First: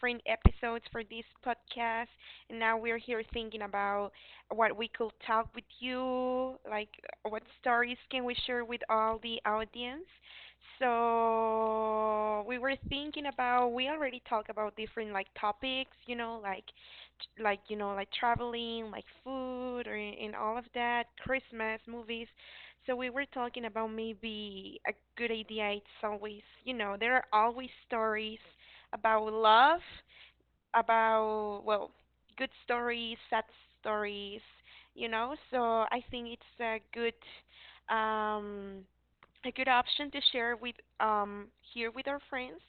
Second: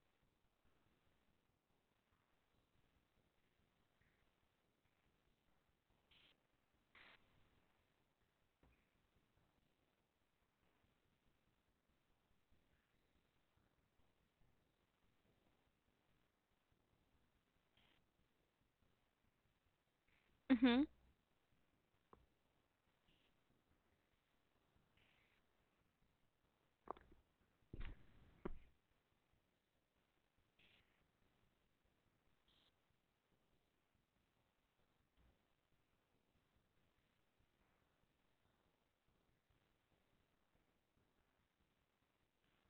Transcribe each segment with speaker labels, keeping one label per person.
Speaker 1: different episodes for this podcast, and now we're here thinking about what we could talk with you, like what stories can we share with all the audience. So we were thinking about we already talked about different like topics, you know, like like traveling, like food, or, and all of
Speaker 2: hmm
Speaker 1: that, Christmas movies. So we were talking about maybe a good idea. It's always, you know, there are always stories about love, about well, good stories, sad stories, you know. So I think it's a good, um a good option to share with, um here with our friends.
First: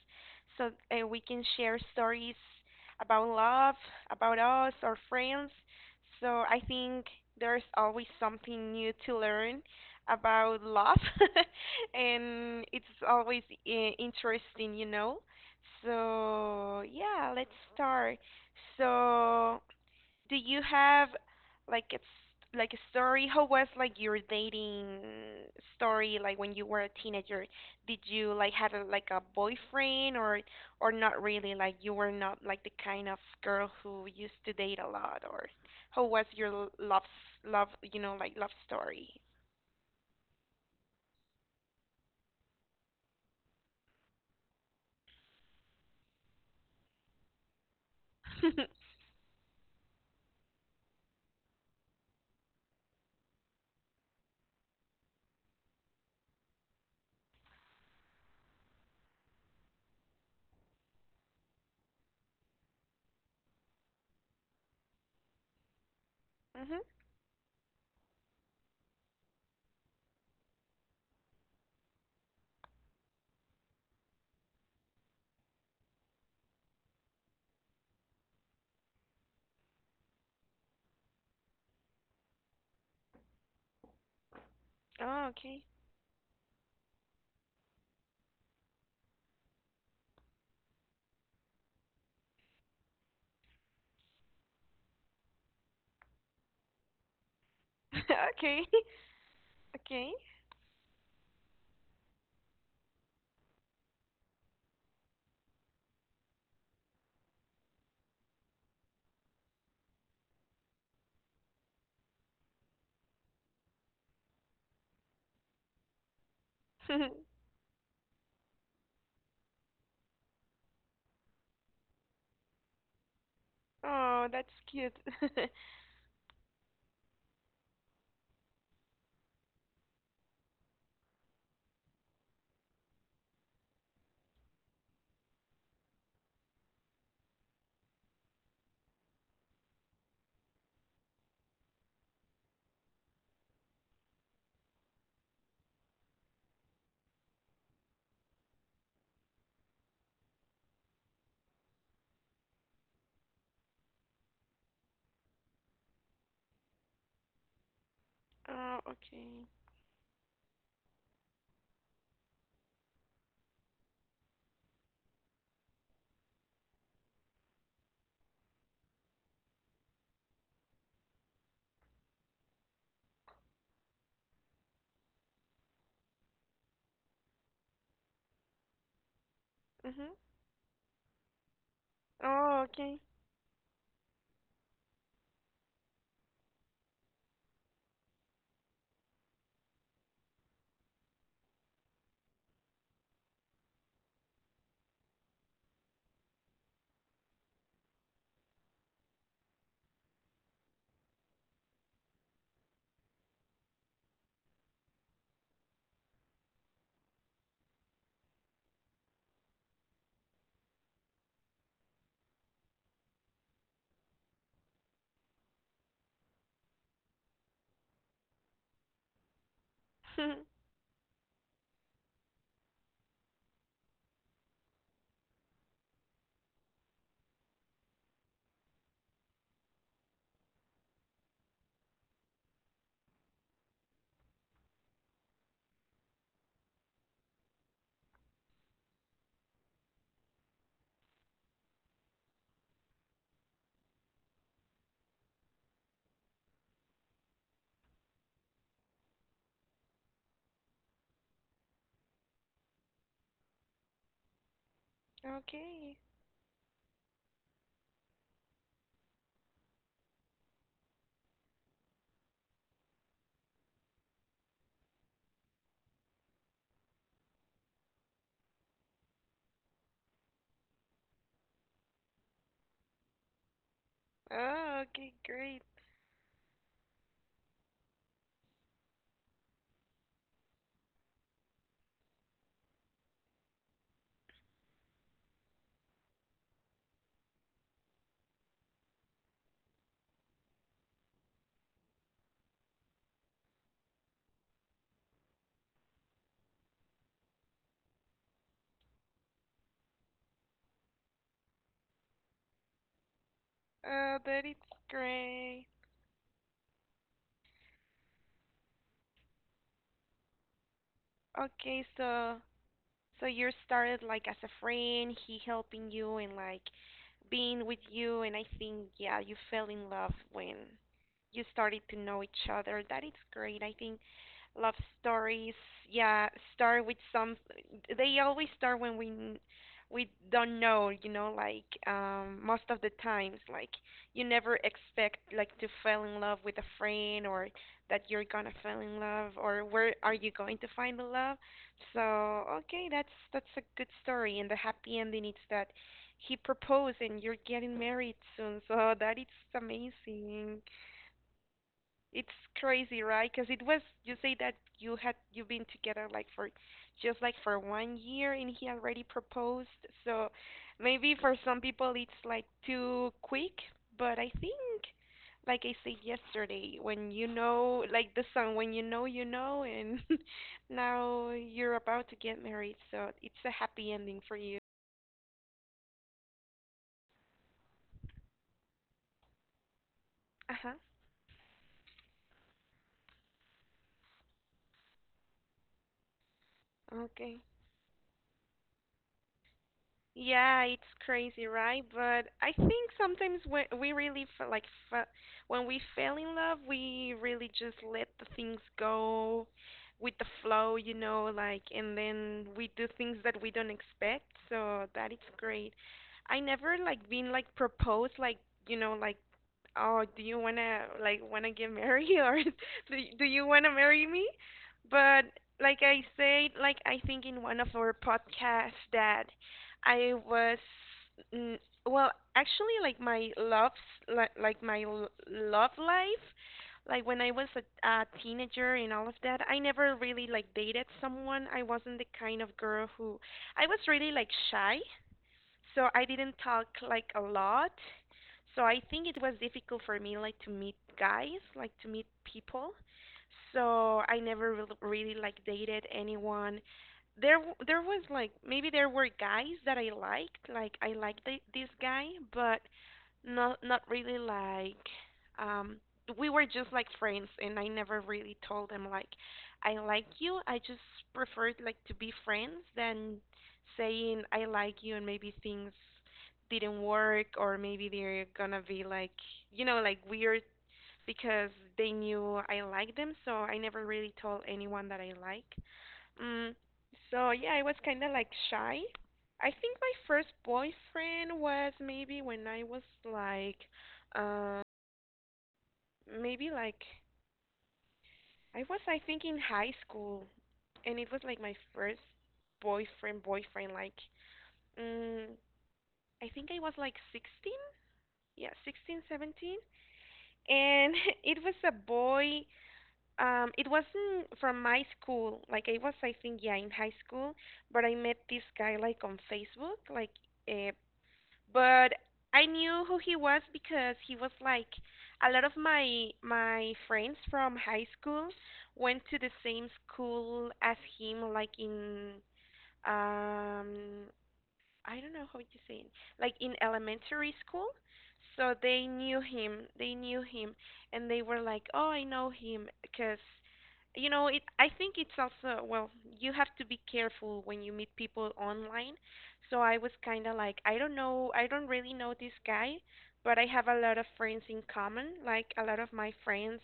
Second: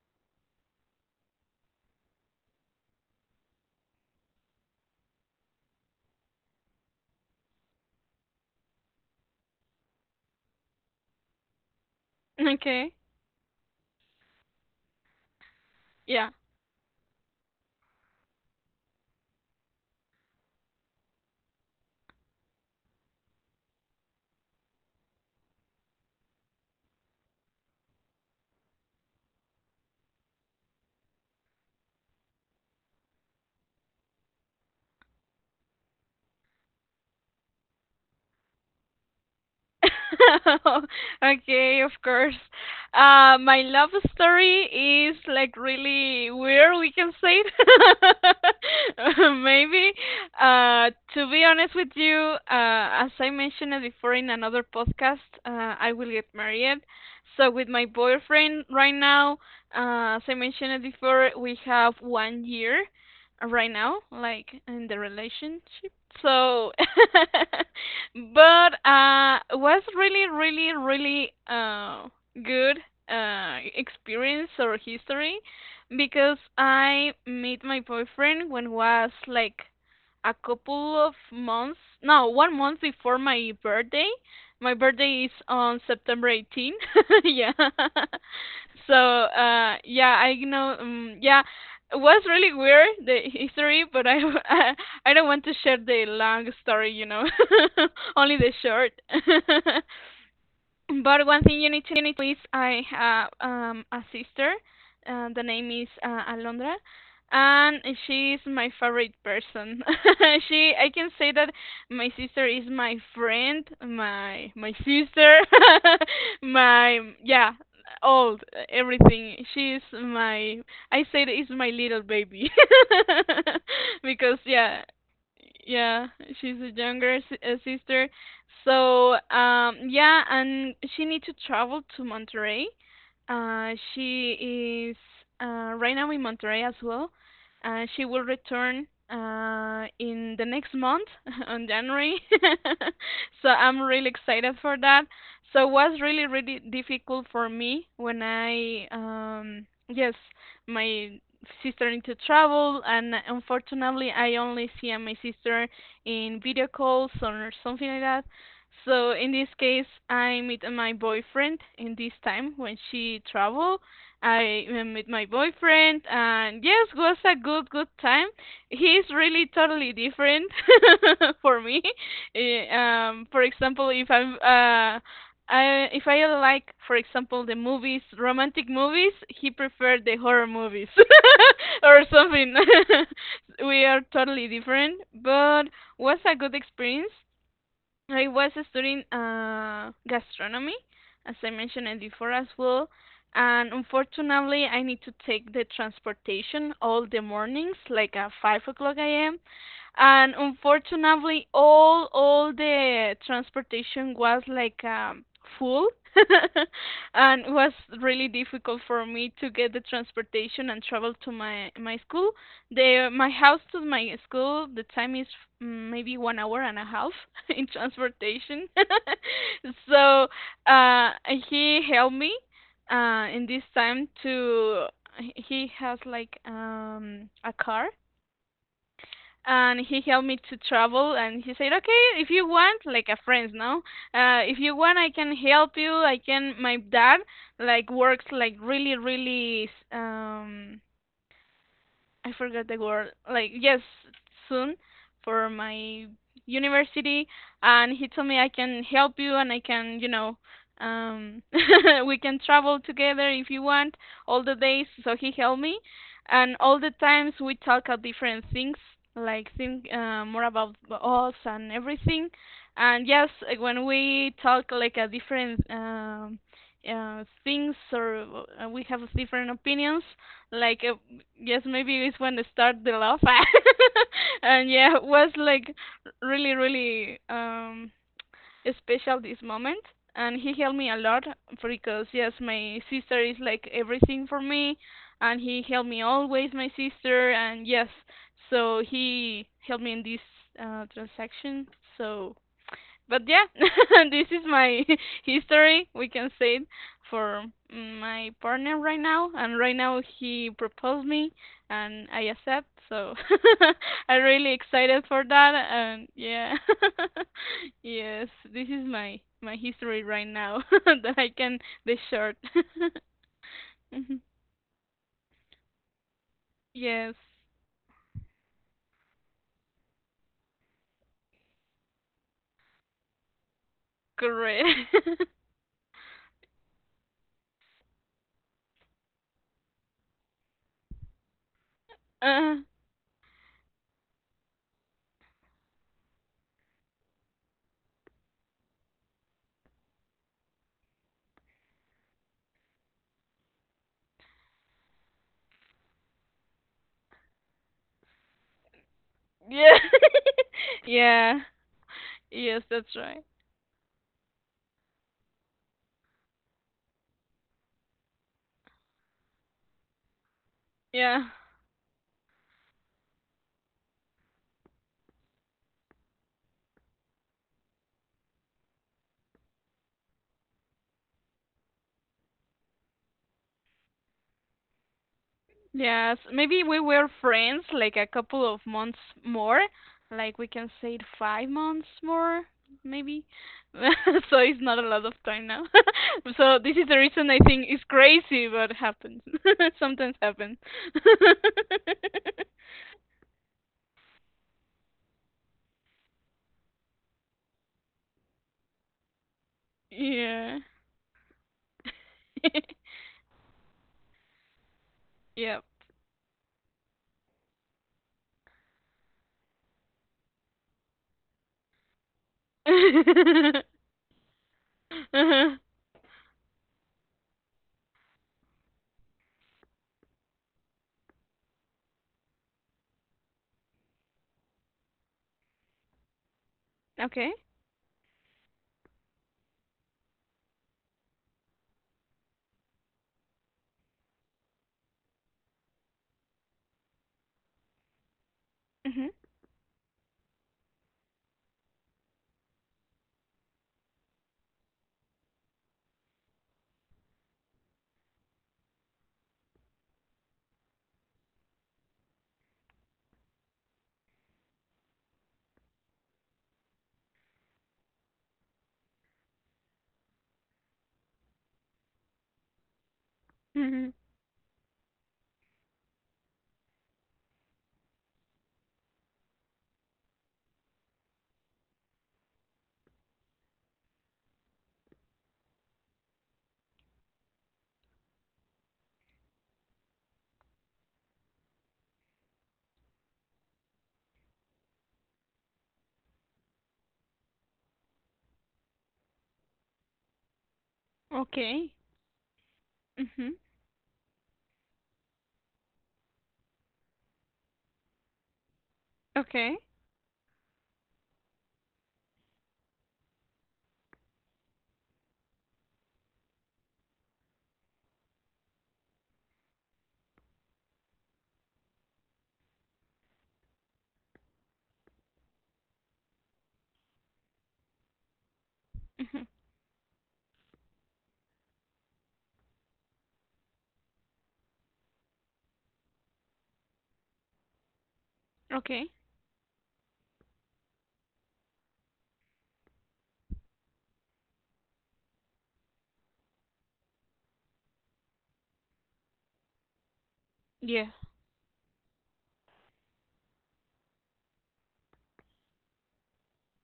Speaker 1: So we can share stories about love, about us, our friends. So I think there's always something new to learn about love and it's
Speaker 2: Okay.
Speaker 1: always interesting, you know.
Speaker 2: Yeah.
Speaker 1: So, yeah, let's start. So, do you have like it's like a story? How was like your dating story like when you were a teenager? Did you like have a, like a boyfriend or not really? Like you were not like the kind of girl who used to date a lot or how was your love, you know, like love story?
Speaker 2: Okay, of course. My love story is like really weird, we can say it. Maybe. To be honest with you, as I mentioned it before in another podcast, I will get married. So with my boyfriend right now, as I mentioned it before, we have 1 year right now, like in the relationship. so
Speaker 1: Mhm.
Speaker 2: but was really, really, really good experience or history, because I met my boyfriend when was like a couple of months, no, 1 month before my birthday. My birthday
Speaker 1: Oh,
Speaker 2: is
Speaker 1: okay.
Speaker 2: on September 18. Yeah, so yeah, I know, yeah, it was really weird the history, but I I, I don't want to share the long story, only the
Speaker 1: Okay.
Speaker 2: short.
Speaker 1: Okay.
Speaker 2: But one thing you need to know is I have a sister. The name is Alondra, and she is my favorite person. She, I can say that my sister is my friend, my sister, my, yeah, all, everything. She is my. I say that is my little baby
Speaker 1: Oh,
Speaker 2: because
Speaker 1: that's
Speaker 2: yeah,
Speaker 1: cute.
Speaker 2: yeah, she's a younger sister. So, yeah, and she needs to travel to Monterrey. She is right now in Monterrey as well. She will return in the next month on January. So I'm really excited for that. So it was really, really difficult for me when I, yes, my sister need to travel, and unfortunately, I only see my sister in video calls or something like that.
Speaker 1: Oh,
Speaker 2: So in
Speaker 1: okay.
Speaker 2: this case, I meet my boyfriend in this time when she traveled. I met my boyfriend, and yes, was a good time. He's really totally different for me. For example, if I like, for example, the movies, romantic movies, he preferred
Speaker 1: Mhm.
Speaker 2: the horror movies or something.
Speaker 1: Oh, okay.
Speaker 2: We are totally different, but was a good experience. I was studying gastronomy, as I mentioned it before as well. And unfortunately, I need to take the transportation all the mornings, like at 5 o'clock a.m., and unfortunately all the transportation was like full and it was really difficult for me to get the transportation and travel to my school. The my house to my school, the time is mm, maybe 1 hour and a half in transportation. So uh he helped me in this time to, he has like a car, and he helped me to travel, and he said okay, if you want, like a friend, no, if you want, I can help you. I can, my dad like works like really, really, I forgot the word. Like yes, soon, for my university, and he told me I can help you, and I can, you know, um, we can travel together if you want all the days. So he helped me,
Speaker 1: Okay.
Speaker 2: and all the times we talk about different things, like think more about us and everything. And yes, like, when we talk like a different things or we have different opinions, like yes, maybe it's when they start the love. And
Speaker 1: Oh,
Speaker 2: yeah, it
Speaker 1: okay,
Speaker 2: was
Speaker 1: great.
Speaker 2: like really, really, special, this moment. And he helped me a lot, because yes, my sister is like everything for me, and he helped me, always my sister, and yes, so he helped me in this transaction. So but yeah, this is my history, we can say it, for my partner right now, and right now he proposed me, and I accept. So I'm
Speaker 1: That
Speaker 2: really
Speaker 1: is
Speaker 2: excited for that,
Speaker 1: great.
Speaker 2: and yeah, yes, this is my history right now, that I can,
Speaker 1: Okay,
Speaker 2: the short.
Speaker 1: so so you started
Speaker 2: Mhm.
Speaker 1: like as a friend, he helping you and like
Speaker 2: Yes,
Speaker 1: being with you, and I think yeah, you fell in love when you started to know each other. That is great. I think love
Speaker 2: correct.
Speaker 1: stories, yeah, start with some. They always start when we we don't know, you know, like,
Speaker 2: Uh,
Speaker 1: most of the times, like you never expect like to fall in love with a friend or that you're gonna fall in love or where are you going to find the love. So okay, that's a good story, and the happy ending is that he proposed and you're getting married soon. So that is
Speaker 2: yeah,
Speaker 1: amazing.
Speaker 2: yeah,
Speaker 1: It's
Speaker 2: yes, that's
Speaker 1: crazy,
Speaker 2: right.
Speaker 1: right? Because it was you say that you had you've been together like for just like for 1 year and he already proposed. So maybe
Speaker 2: Yeah.
Speaker 1: for some people it's like too quick, but I think like I said yesterday, when you know like the song, when you know and now you're about to get married, so it's a happy ending for you.
Speaker 2: Yes, maybe we were friends like a couple of months more, like we can
Speaker 1: Uh-huh.
Speaker 2: say it 5 months more, maybe. So it's not a lot of time now. So this is the reason I
Speaker 1: Okay.
Speaker 2: think it's crazy, but happens. Sometimes happens.
Speaker 1: Yeah, it's crazy, right? But I think sometimes when we really feel like fa when we fell in love, we really just let the things go with the
Speaker 2: Yeah.
Speaker 1: flow, you know, like, and then we do things that we don't expect. So that is
Speaker 2: Yep.
Speaker 1: great. I never like been like proposed, like, you know, like, oh, do you wanna get married or do you wanna marry me? But
Speaker 2: Uh-huh.
Speaker 1: like I said, like I think in one of our podcasts that I was, mm, well, actually, like my love, like my love life, like when
Speaker 2: Okay.
Speaker 1: I was a teenager and all of that, I never really like dated someone. I wasn't the kind of girl who I was really like shy, so I didn't talk like a lot. So I
Speaker 2: Mhm.
Speaker 1: think it was difficult for me like to meet guys, like to meet people. So I never really, really like dated anyone. There there was like maybe there were guys that I liked, like I liked this guy, but not really like, um we were just like friends and I never really told them like I like you. I just preferred like to be friends than
Speaker 2: Mhm.
Speaker 1: saying I like you and maybe things didn't work or maybe they're gonna be like, you know, like weird because they knew I liked them, so I never really told anyone that I like. Mm, so yeah, I was kind of like shy. I think my first boyfriend was maybe when I was like, um maybe like, I was I think in high school and it was like my
Speaker 2: Okay.
Speaker 1: first boyfriend
Speaker 2: Mhm.
Speaker 1: boyfriend like, mm, I think I was like 16. Yeah, 16, 17.
Speaker 2: Okay.
Speaker 1: And it was a boy. It wasn't from my school. Like I was, I think, yeah, in high school. But I met this guy like on Facebook. Like, uh, but I knew who he was because he was like a lot of my friends from high school went to
Speaker 2: Mhm.
Speaker 1: the same school as him, like in, um I don't know how to say it, like in elementary school. So they
Speaker 2: Okay.
Speaker 1: knew him. They knew him, and they were like, "Oh, I know him," because you know it. I think it's also well, you have to be careful when you meet people online. So I was kind of like, I
Speaker 2: Yeah.
Speaker 1: don't know, I don't really know this guy, but I have a lot of friends in common. Like a lot of my friends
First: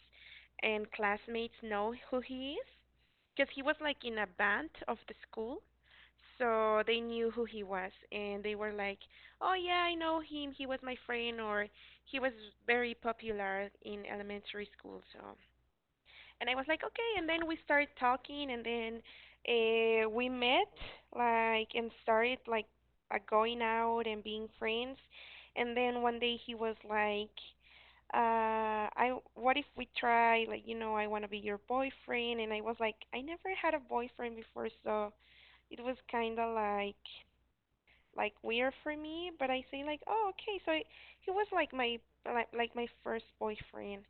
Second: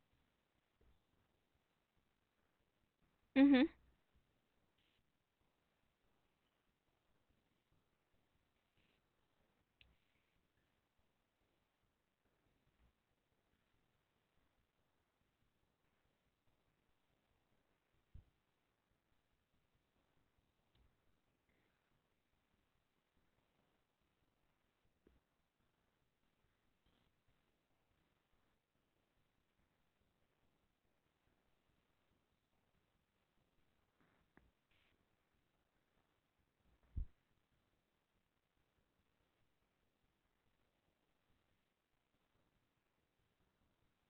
Speaker 1: and classmates know who he is, because he
Speaker 2: Mhm.
Speaker 1: was like in a band of the school, so they knew who he was, and they were like, "Oh yeah, I know him. He was my friend, or he was very popular in elementary school." So, and I was like, "Okay." And then we started talking, and then we met, like, and started like going out and being friends. And then one day he was like, I what if we try like, you know, I want to be your boyfriend, and I was like I never had a boyfriend before, so it was kind of like weird for me, but I say like, "Oh, okay." So he was like my like my first boyfriend.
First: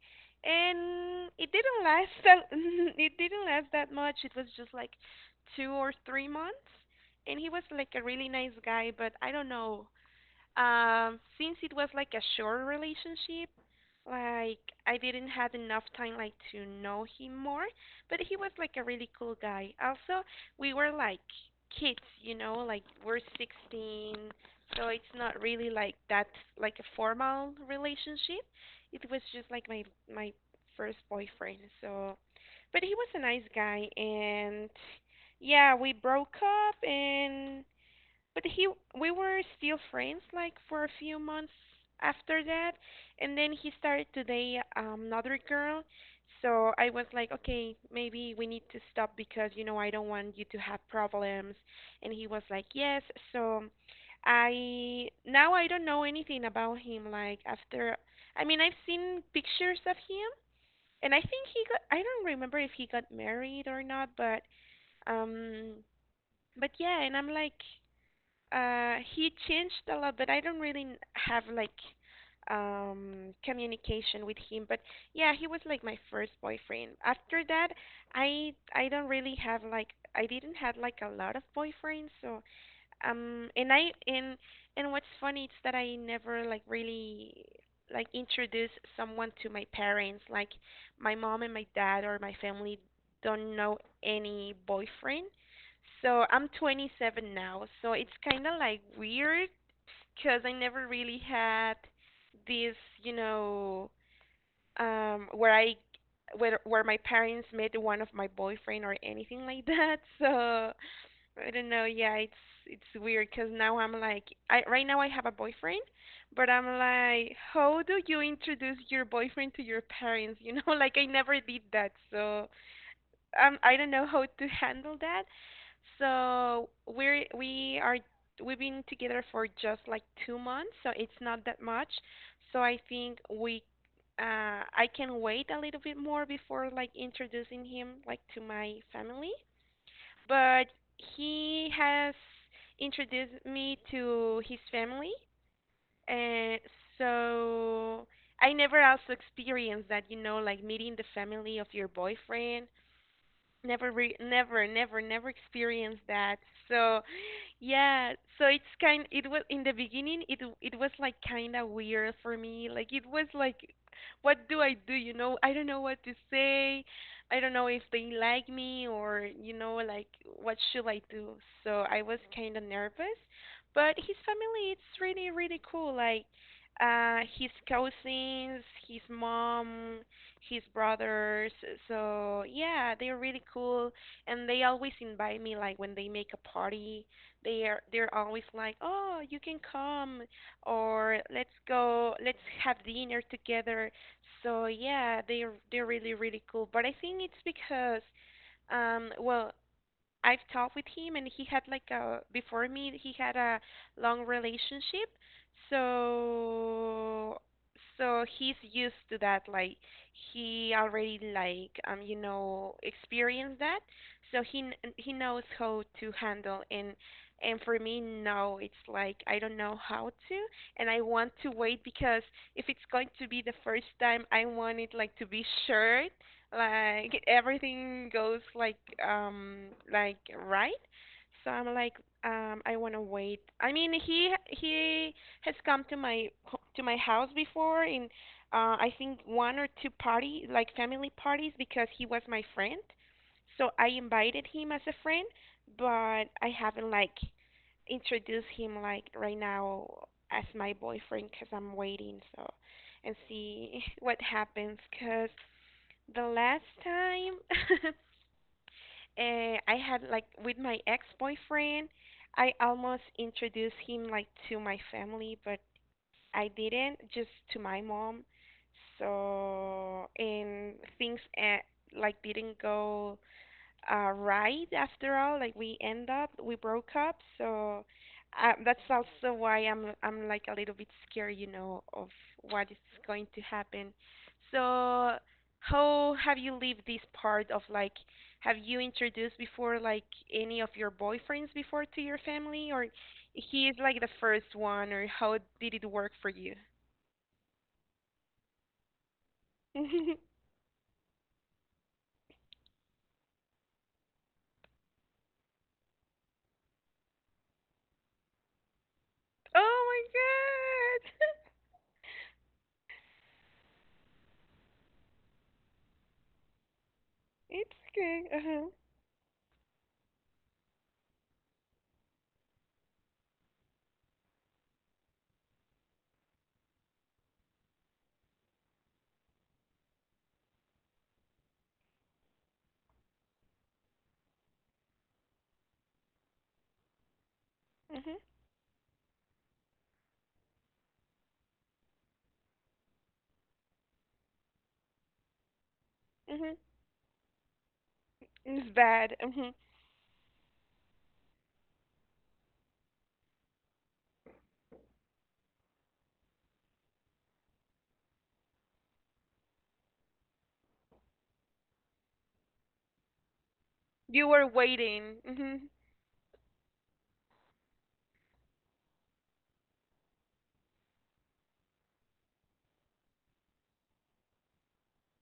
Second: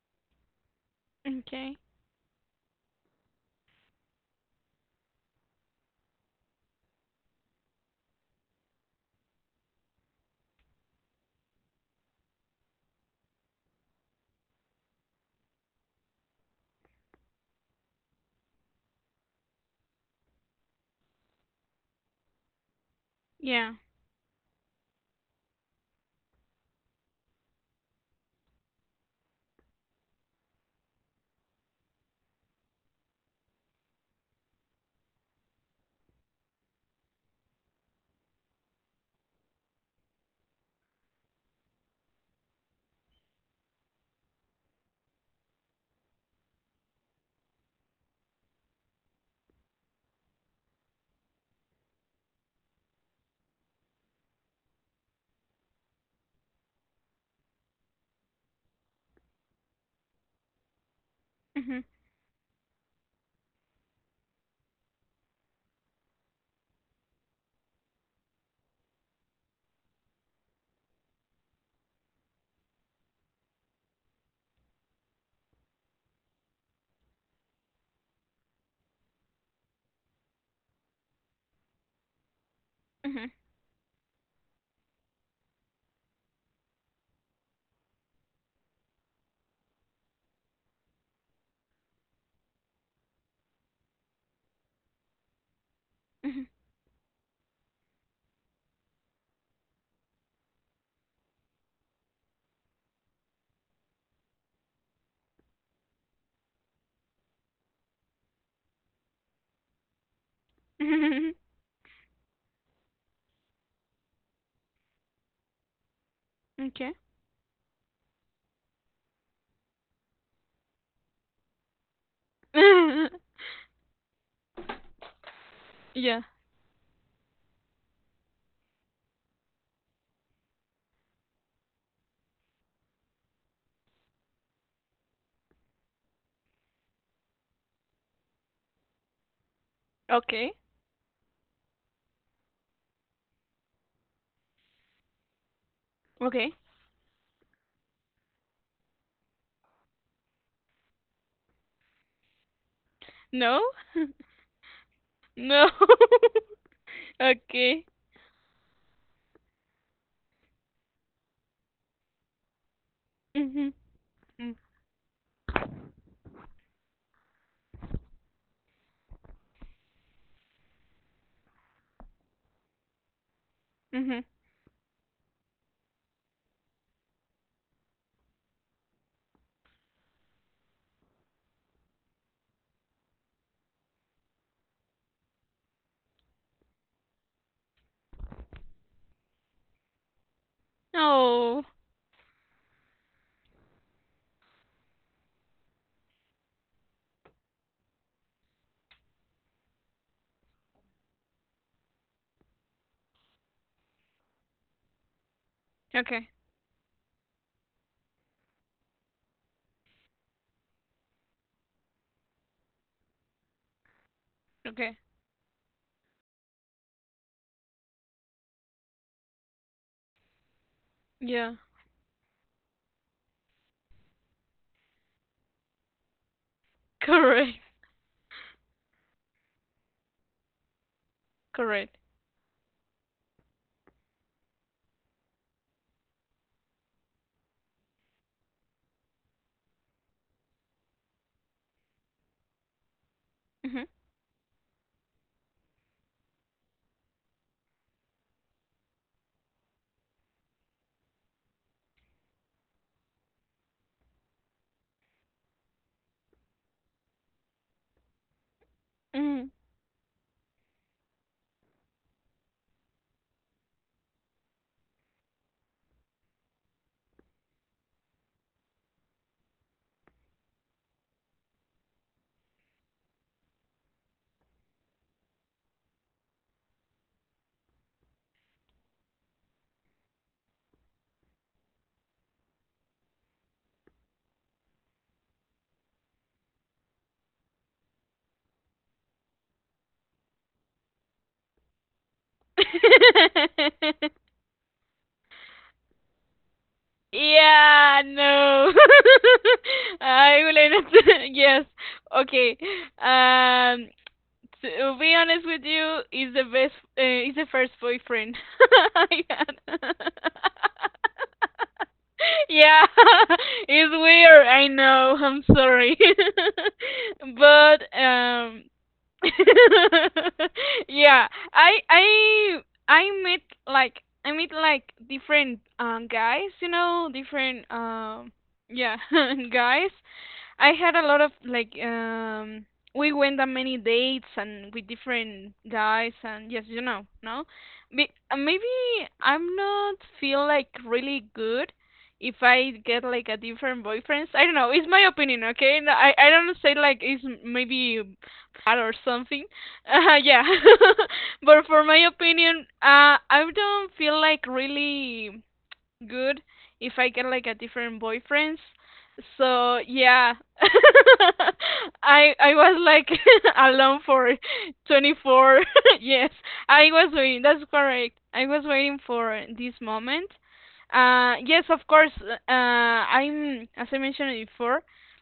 Speaker 1: And it
Speaker 2: Okay.
Speaker 1: didn't last that it didn't last that much. It was just like 2 or 3 months. And he was like a really nice guy, but I don't know. Since it was like a short relationship, like I didn't have enough time like to know him more, but he was like a really cool guy. Also, we were like kids, you know, like we're
Speaker 2: Yeah.
Speaker 1: 16, so it's not really like that like a formal relationship. It was just like my first boyfriend. So, but he was a nice guy and yeah, we broke up and but he we were still friends like for a few months after that, and then he started to date another girl. So I was like, okay, maybe we need to stop because you know I don't want you to have problems. And he was like, yes. So I now I don't know anything about him like after, I mean I've seen pictures of him and I think he got,
Speaker 2: Mhm.
Speaker 1: I don't remember if he got married or not, but, um but yeah, and I'm like, he changed a lot, but I don't really have like communication with him. But yeah, he was like my first boyfriend. After that, I don't really have like I didn't have like a lot of boyfriends, so
Speaker 2: Mhm.
Speaker 1: and I and what's funny is that I never like really like introduce someone to my parents. Like my mom and my dad or my family don't know any boyfriend. So
Speaker 2: Mhm.
Speaker 1: I'm 27 now, so it's kind of like weird because I never really had this, you know, where I where my parents met one of my boyfriend or anything like that. So
Speaker 2: Mhm.
Speaker 1: I don't know. Yeah, it's weird because now I'm like, I right now I have a boyfriend, but I'm
Speaker 2: Okay.
Speaker 1: like, how do you introduce your boyfriend to your parents? You know, like I never did that. So I don't know how to handle that.
Speaker 2: Yeah.
Speaker 1: So we are we've been together for just like 2 months, so it's not that much. So I think we uh I can wait a little bit more before like introducing him like to my family.
Speaker 2: Okay.
Speaker 1: But he has introduced me to his family
Speaker 2: Okay.
Speaker 1: and so I never also experienced that, you know, like meeting the family of your boyfriend,
Speaker 2: No.
Speaker 1: never re- never never never
Speaker 2: No.
Speaker 1: experienced that. So
Speaker 2: Okay.
Speaker 1: yeah, so it's kind it was in the beginning it was like kind of weird for me, like it was
Speaker 2: Mhm.
Speaker 1: like, what
Speaker 2: Mm.
Speaker 1: do I do? You know, I don't know what to say, I don't know if they like me or, you know, like what should I do. So I was kind of nervous, but his
Speaker 2: Mhm.
Speaker 1: family it's really really cool, like, his cousins, his mom, his brothers. So yeah, they're really cool, and they always invite me. Like when they make a party, they're always like, "Oh, you can come," or "Let's
Speaker 2: Oh.
Speaker 1: go, let's have dinner together." So yeah, they're really really cool. But I think it's because well I've talked with him and he had like a before me he had a long relationship.
Speaker 2: Okay.
Speaker 1: So so he's used to that. Like he already like experienced that. So
Speaker 2: Okay.
Speaker 1: he knows how to handle, and for me no, it's like I don't know how to. And I want to
Speaker 2: Yeah.
Speaker 1: wait because if it's going to be the first time, I want it like to be sure, like
Speaker 2: Correct.
Speaker 1: everything goes um like right. So I'm like,
Speaker 2: Correct.
Speaker 1: I want to wait. I mean, he has come to to my house before in, I think, one or two party, like family parties, because he was my friend, so
Speaker 2: Mhm.
Speaker 1: I invited him as a friend. But I haven't like introduced him like right now as my boyfriend because I'm waiting. So and see what happens. The last time
Speaker 2: Mhm.
Speaker 1: I had like with my ex-boyfriend, I almost introduced him like to my family, but I didn't, just to my mom. So, and things, like didn't go right after all. Like we end up, we broke up. So that's also why I'm like a little bit scared, you know, of what is going to happen. So how have you lived this part of, like, have you introduced before like any of your boyfriends before to your family, or he is like the first one, or how did it work for you?
Speaker 2: Yeah, no.
Speaker 1: Oh
Speaker 2: I will answer. Yes. Okay. Um, to be honest with you, is the best. Is the first boyfriend I had.
Speaker 1: my god,
Speaker 2: Yeah, it's weird. I know. I'm sorry,
Speaker 1: it's
Speaker 2: but
Speaker 1: okay. Uh huh.
Speaker 2: yeah, I I met like I meet like different guys, you know, different yeah, guys, I had a lot of like we went on many dates and with different guys and yes, you know, no?
Speaker 1: Mhm.
Speaker 2: Maybe I'm not feel like really good if I get like a different boyfriends. I don't know. It's my opinion, okay? No, I
Speaker 1: Mhm.
Speaker 2: don't say like it's maybe
Speaker 1: It's
Speaker 2: bad or
Speaker 1: bad.
Speaker 2: something.
Speaker 1: Mhm.
Speaker 2: Yeah. But for my opinion, I don't feel like really good if I get like a different boyfriends. So yeah, I was like alone
Speaker 1: You
Speaker 2: for
Speaker 1: were waiting.
Speaker 2: 24.
Speaker 1: Hmm.
Speaker 2: Yes, I was waiting. That's correct. I was waiting for this moment. Yes, of course. I'm as I mentioned before,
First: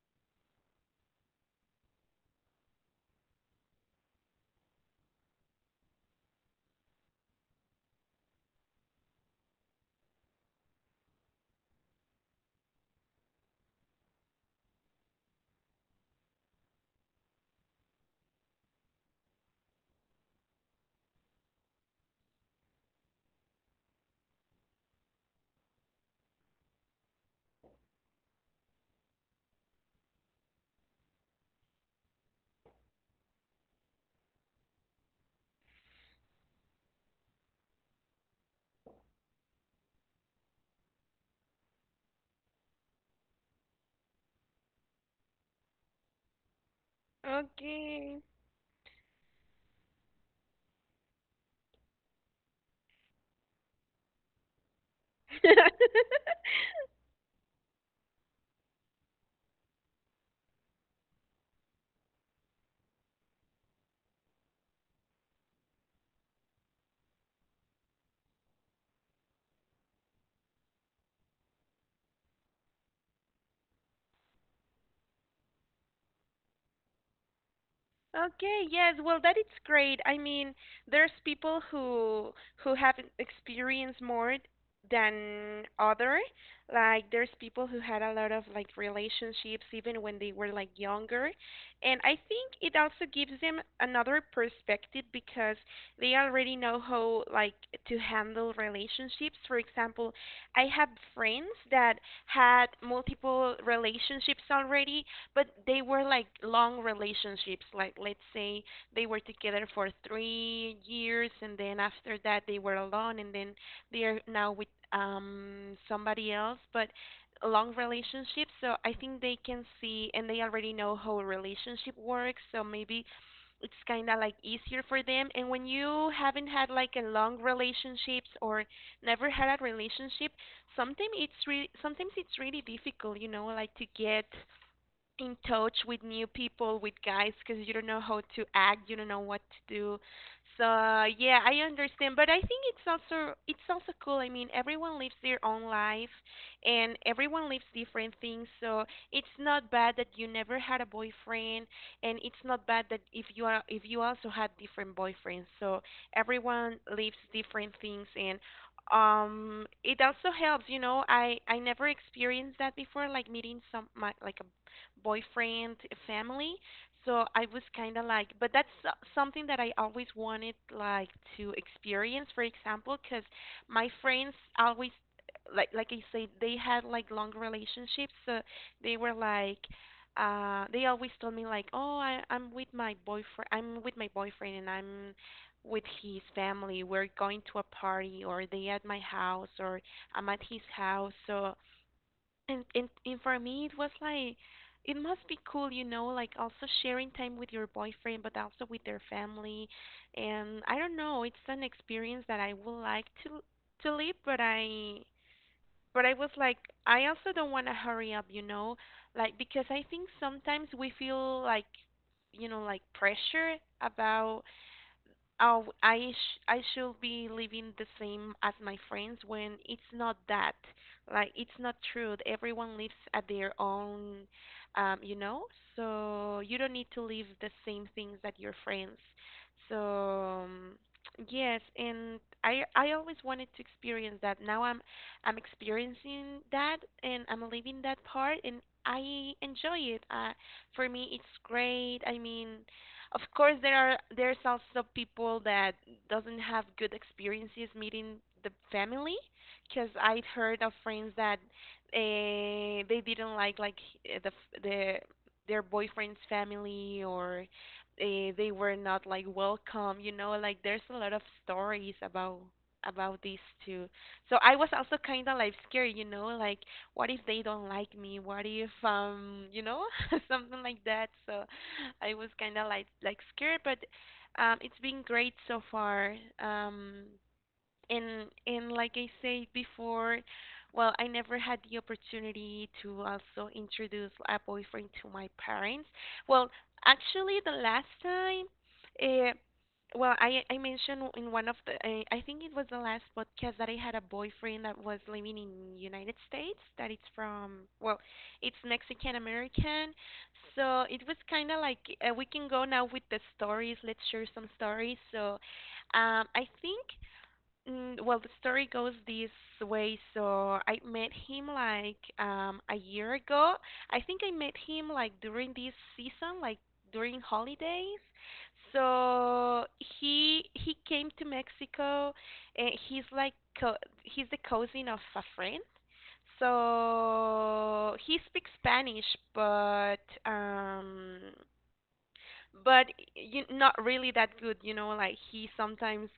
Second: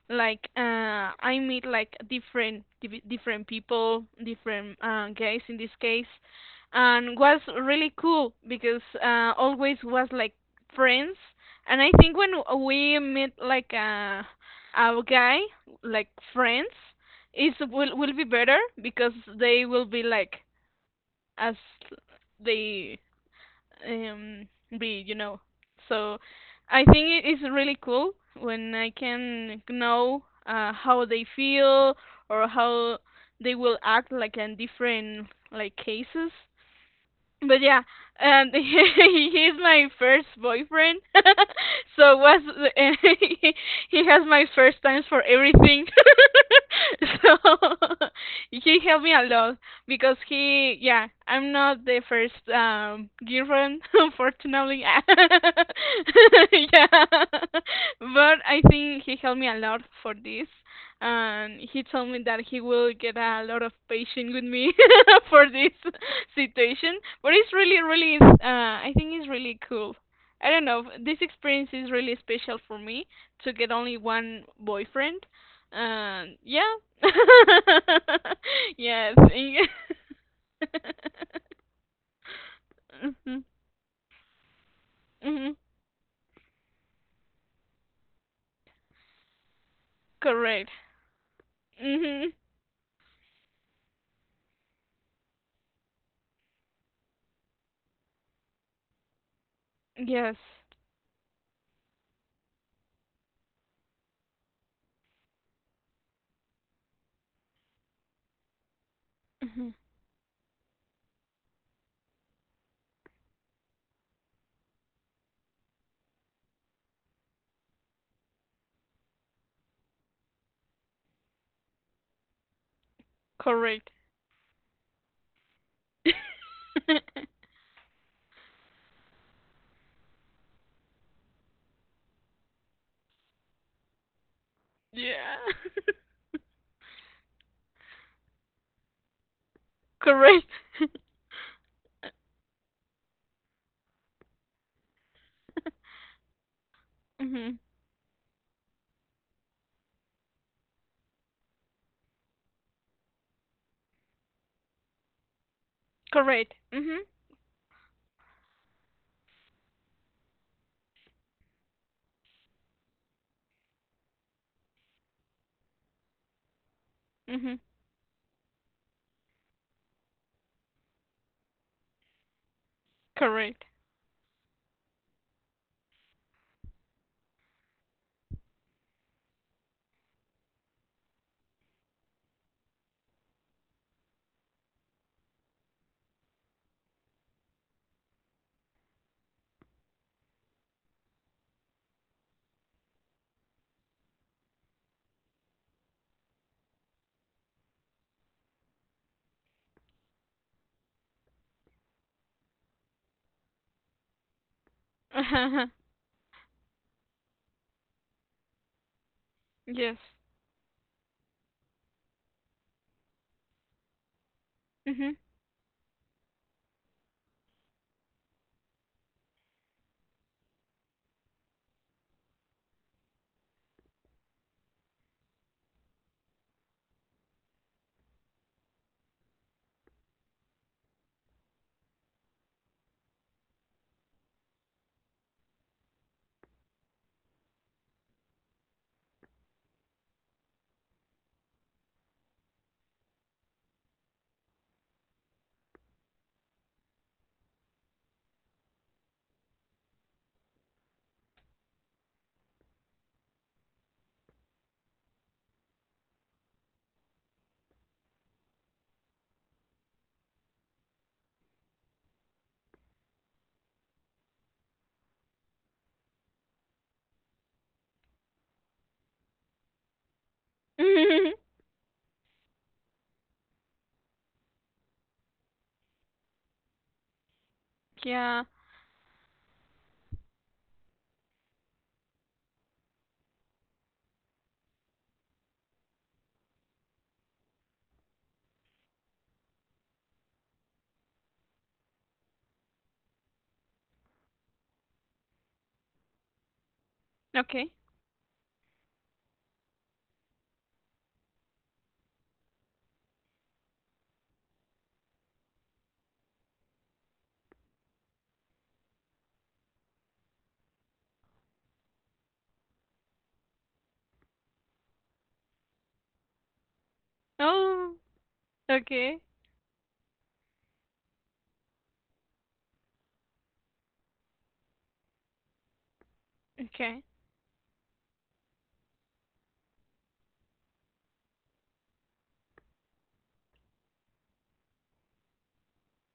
Speaker 2: like I meet like different different people, different guys in this case, and was really cool because always was like friends. And I think when we meet like a guy like friends, is will be better, because they will be like as they um be, you know, so I think it is really cool when I can know how they feel or how they will act like in different like cases. But yeah, he's my first boyfriend, so was, he has my first times for everything. So
Speaker 1: Okay.
Speaker 2: he helped me a lot, because he, yeah, I'm not the first girlfriend, unfortunately. Yeah, but I think he helped me a lot for this, and he told me that he will get a lot of patience with me for this situation. But it's really, really, I think it's really cool. I don't know. This experience is really special for me to get only one boyfriend. Yeah.
Speaker 1: Okay, yes.
Speaker 2: Yes.
Speaker 1: Well, that is great. I mean, there's people who have
Speaker 2: Mm-hmm.
Speaker 1: experienced more
Speaker 2: hmm
Speaker 1: than other. Like there's people who had a lot of like relationships even when they were
Speaker 2: Correct.
Speaker 1: like younger. And I
Speaker 2: hmm
Speaker 1: think it also gives them another perspective because they already know how, like, to handle relationships. For example,
Speaker 2: Yes.
Speaker 1: I have friends that had multiple relationships already, but they were like long relationships. Like let's say they were together
Speaker 2: hmm
Speaker 1: for 3 years, and then after that they were alone, and then they are now with somebody else. But long relationships, so I think they can see and they already know how a relationship works. So maybe it's
Speaker 2: Correct.
Speaker 1: kind of like easier for them. And when you haven't had like a long relationships or never had a relationship, sometimes it's really, sometimes it's really difficult, you know, like to get in
Speaker 2: Yeah.
Speaker 1: touch with new people, with guys, because you don't know how to act, you don't know what to do.
Speaker 2: Correct.
Speaker 1: So yeah, I understand, but I think it's also cool. I mean, everyone lives their own life, and everyone
Speaker 2: hmm
Speaker 1: lives different things. So it's not bad that you never had a boyfriend, and it's not bad that if you are, if you also had different boyfriends. So
Speaker 2: Correct.
Speaker 1: everyone lives different things, and it also helps, you know. I never experienced that before, like meeting some my, like a boyfriend family. So I
Speaker 2: Mhm.
Speaker 1: was kind of like, but that's something that I always wanted, like, to experience, for example, because
Speaker 2: Correct.
Speaker 1: my friends always, like I said, they had like long relationships. So they were like, they always told me like, "Oh, I'm with my boyfriend, I'm with my boyfriend, and I'm with his family. We're going to a party," or they at my house or I'm at his house. So and for me, it was like it must be cool, you know, like also sharing time with your boyfriend, but also with their family. And I don't know, it's an experience that I would like to live, but I but I was like, I also don't want to hurry up, you know, like because I
Speaker 2: Yes.
Speaker 1: think sometimes we feel like, you know, like pressure about,
Speaker 2: Mhm.
Speaker 1: oh, I should be living the same as my friends, when it's not that. Like it's not true. Everyone lives at their own, you know. So you don't need to live the same things that your friends. So yes, and I always wanted to experience that. Now I'm experiencing that and I'm living that part, and I enjoy it. For me, it's great. I mean. Of course, there's also people that doesn't have good experiences meeting the family, because I've heard of friends that they didn't like, the the their boyfriend's family or uh, they were not like welcome. You know, like there's a lot of stories about these too. So I was also kind of like scared, you know, like, what if they don't like me? What if, you know, something like that. So I was kind of like scared. But it's been great so far. Um, and
Speaker 2: Yeah.
Speaker 1: and like I said before, well, I never had the opportunity to also introduce a boyfriend to my parents. Well, actually, the last time, uh, well, I mentioned in one of the, I think it was the last podcast, that I had a boyfriend that was living in United States that it's from,
Speaker 2: Okay.
Speaker 1: well, it's Mexican American. So it was kind of like, we can go now with the stories. Let's share some stories. So, I think, Mm, well, the story goes this way. So I met him like a year ago. I think I met him like during this season, like during holidays.
Speaker 2: Oh, okay.
Speaker 1: So he came to Mexico, and he's like co- he's the cousin of a friend.
Speaker 2: Okay.
Speaker 1: So he speaks Spanish, but um, but you, not really that good. You know, like he sometimes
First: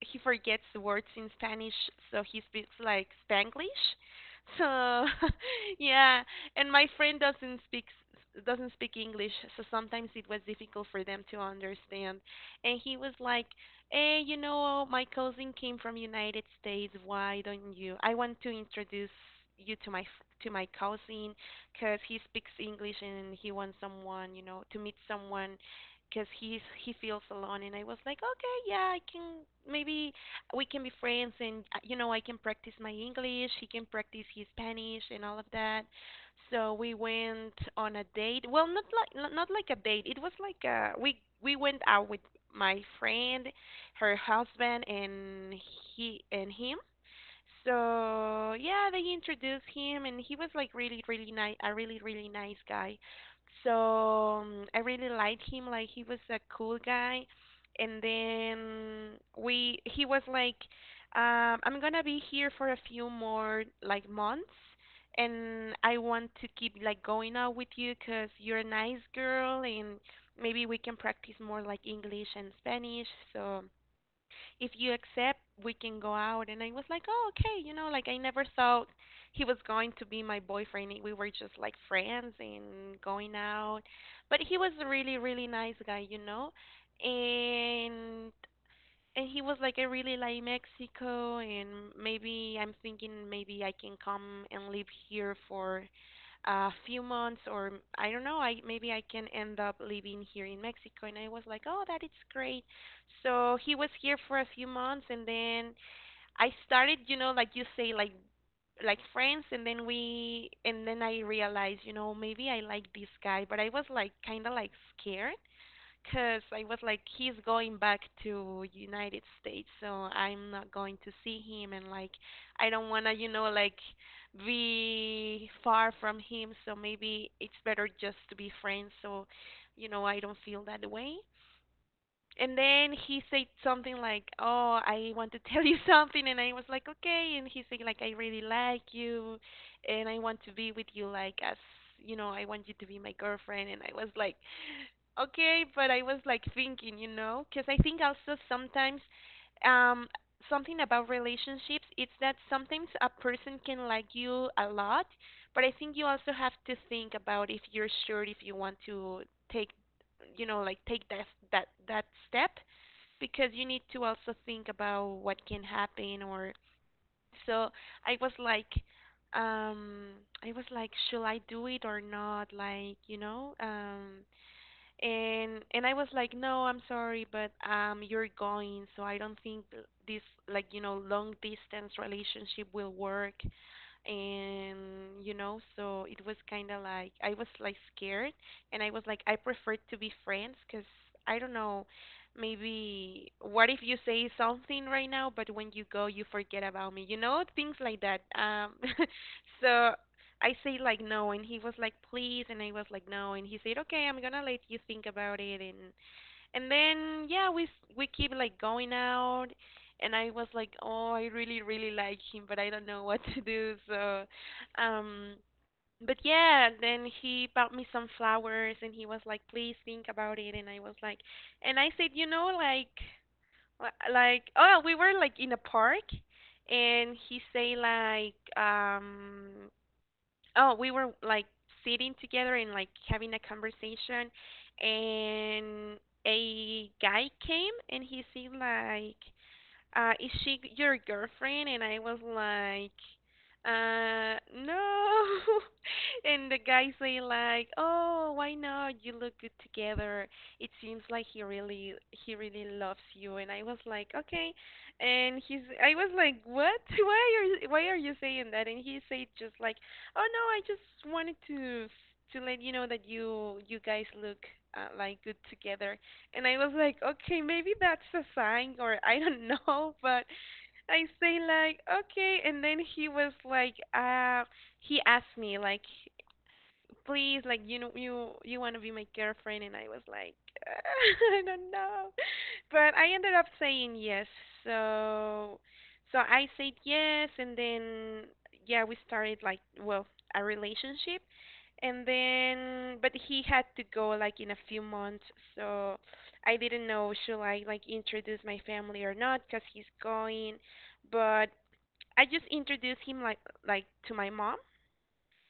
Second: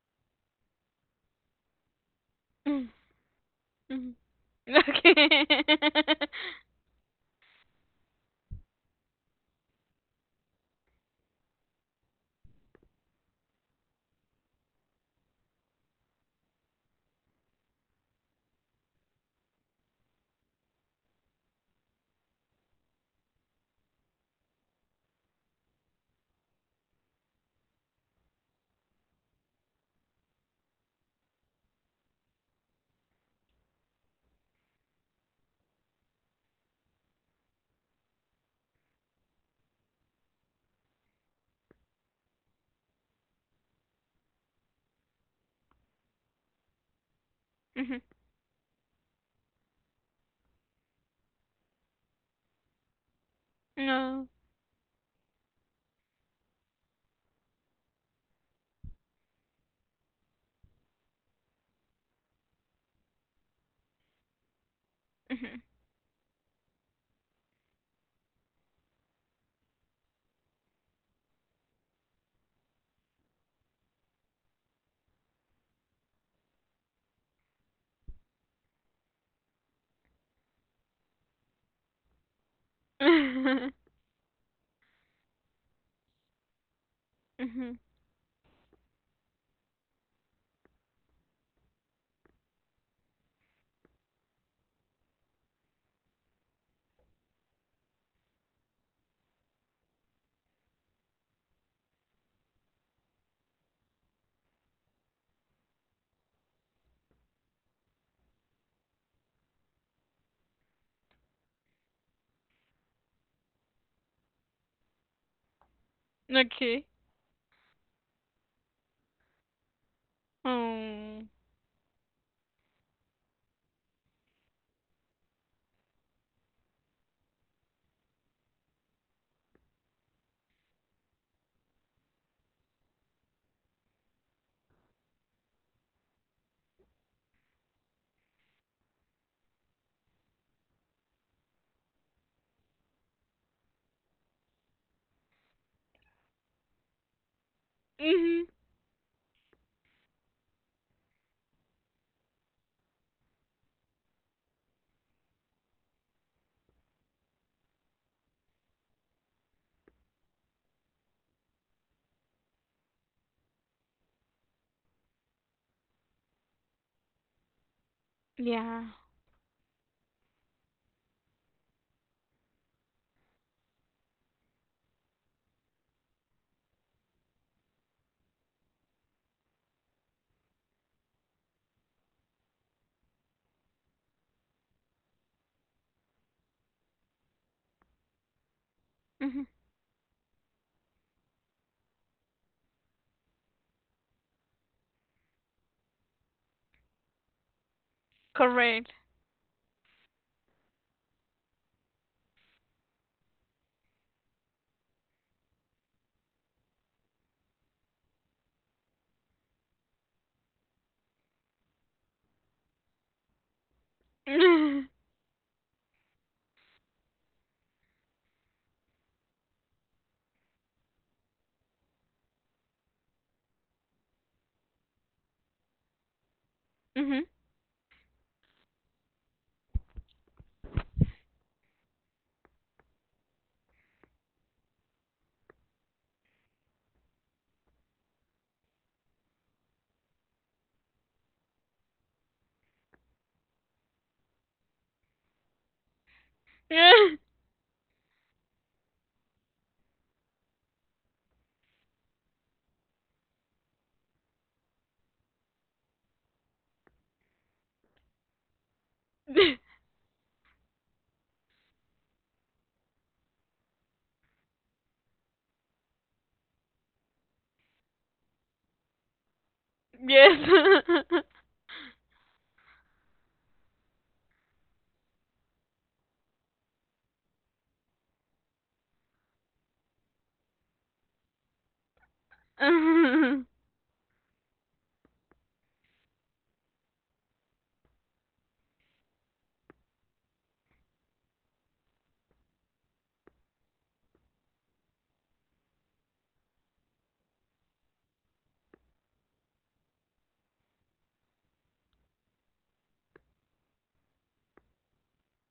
Speaker 1: he forgets the words in Spanish, so he speaks
Speaker 2: Mm.
Speaker 1: like Spanglish.
Speaker 2: Mhm.
Speaker 1: So
Speaker 2: Okay.
Speaker 1: yeah, and my friend doesn't speak doesn't speak English, so sometimes it was difficult for them to understand. And he was like, "Hey, you know, my cousin came from United States. Why don't you? I want to introduce you to to my cousin, 'cause he speaks English and he wants someone, you know, to meet someone because he's he feels alone." And I was like, "Okay, yeah, I can maybe we can be friends." And I can practice my English, he can practice his Spanish, and all of that. So we went on a date, well, not like a date. It was like we went out with my friend, her husband, and he and him.
Speaker 2: Mhm.
Speaker 1: So yeah, they introduced him, and he was like really, really nice, a really, really nice guy.
Speaker 2: No.
Speaker 1: So I really liked him. Like he was a cool guy. And then he was like, "I'm gonna be here for a few more like months,
Speaker 2: Mhm.
Speaker 1: and I want to keep like going out with you 'cause you're a nice girl, and maybe we can practice more like English and Spanish. So if you accept, we can go out." And I was like, oh, okay, you know, like I never thought he was going to be my boyfriend. We were just like friends and going out. But he was a really, really nice guy, you know.
Speaker 2: Mhm.
Speaker 1: And and he was like, "I really like Mexico, and maybe I'm thinking maybe I can come and live here for a few months, or I don't know, I maybe I can end up living here in Mexico." And I was like, oh, that is great. So he was here for a few months, and then I started, you know, like you say, like friends, and then and then I realized, you know, maybe I like this guy. But I was like kind of like scared because I was
Speaker 2: Okay.
Speaker 1: like, he's going back to United States, so I'm not going to
Speaker 2: Oh.
Speaker 1: see him, and like, I don't wanna, you know, like, be far from him. So maybe it's better just to be friends. So, you know, I don't feel that way. And then he said something like, "Oh, I want to tell you something," and I was like, "Okay." And he said like, "I really like you, and I want to be with you, like as you know, I want you to be my girlfriend." And I was like, okay, but I was like thinking, you know, because I think also
Speaker 2: Mhm.
Speaker 1: sometimes um something about relationships it's that sometimes a person can like you a lot, but I think you also have to think about if you're sure if you want to take, you know, like take that step because you need to also think about what can happen or so. I was like,
Speaker 2: Yeah.
Speaker 1: um I was like, should I do it or not, like, you know, and I was like, "No, I'm sorry, but you're going, so I don't think this, like, you know, long distance relationship will work." And, you know, so it was kind of like I was like scared, and I was like, I
Speaker 2: Mhm.
Speaker 1: prefer to be friends because I don't know. Maybe what if you say something right now, but when you go, you forget about me? You know, things like that.
Speaker 2: Correct.
Speaker 1: So I say like no, and he was like, please, and I was like no, and he said, okay, I'm gonna let you think about it. And then, yeah, we keep like going out, and I was like, oh, I really really like him, but I don't know what to do. So
Speaker 2: Mhm.
Speaker 1: um but yeah, then he bought me some flowers and he was like, please think about it, and I was like, and I said, you know, like, like, oh, we were like in a park, and
Speaker 2: Mhm.
Speaker 1: he say like, oh, we were like sitting together and like having a conversation, and a guy came and he seemed like, is she your girlfriend? And I was like, uh, no. And the guy
Speaker 2: Yeah.
Speaker 1: say like, oh, why not? You look good together. It seems like he really loves you. And I was like, okay. And he's, I was like, what? You- why are you saying that? And he said just like, oh no, I just wanted to let you know that you guys look like good together. And I was like, okay, maybe that's a sign, or I don't know. But
Speaker 2: Yes.
Speaker 1: I say like, okay. And then he was like, he asked me like, please, like, you know, you want to be my girlfriend? And I was like I don't know. But I ended
Speaker 2: Mhm.
Speaker 1: up saying yes. So so I said yes, and then yeah, we started like, well, a relationship. And then but he had to go like in a few months. So I didn't know, should I like introduce my family or not, because he's going. But I just introduced him like to my mom,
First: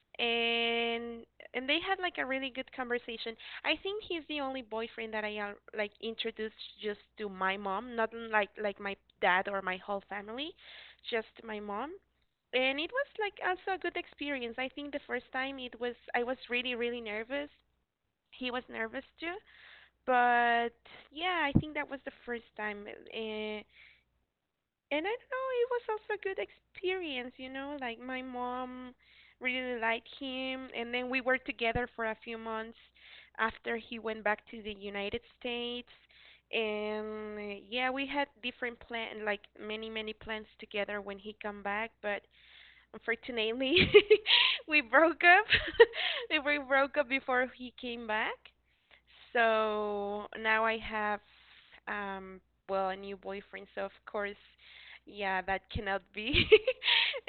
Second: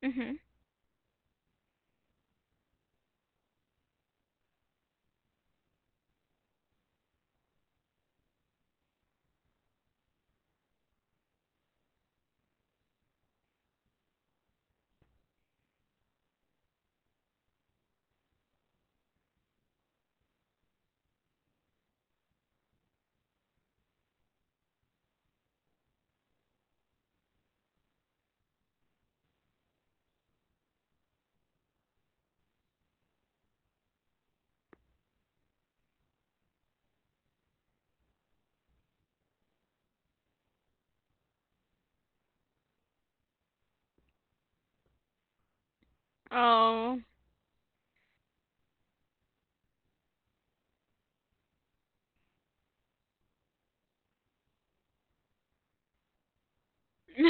Speaker 2: Mhm.
Speaker 1: and and they had like a really good conversation. I think he's the only boyfriend that I like introduced just to my mom, not like my dad or my whole family, just my mom. And it was like also a good experience. I think the first time, it was I was really really nervous. He was nervous too, but yeah, I think that was the first time. Uh, and I don't know, it was also a good experience, you know, like my mom really liked him. And then we were together for a few months after he went back to the United States. And yeah, we had different plan like many many plans together when he come back. But unfortunately, we broke up. We broke
Speaker 2: Oh.
Speaker 1: up before he came back. So now I have, um, well, a new boyfriend. So of course, yeah, that cannot be.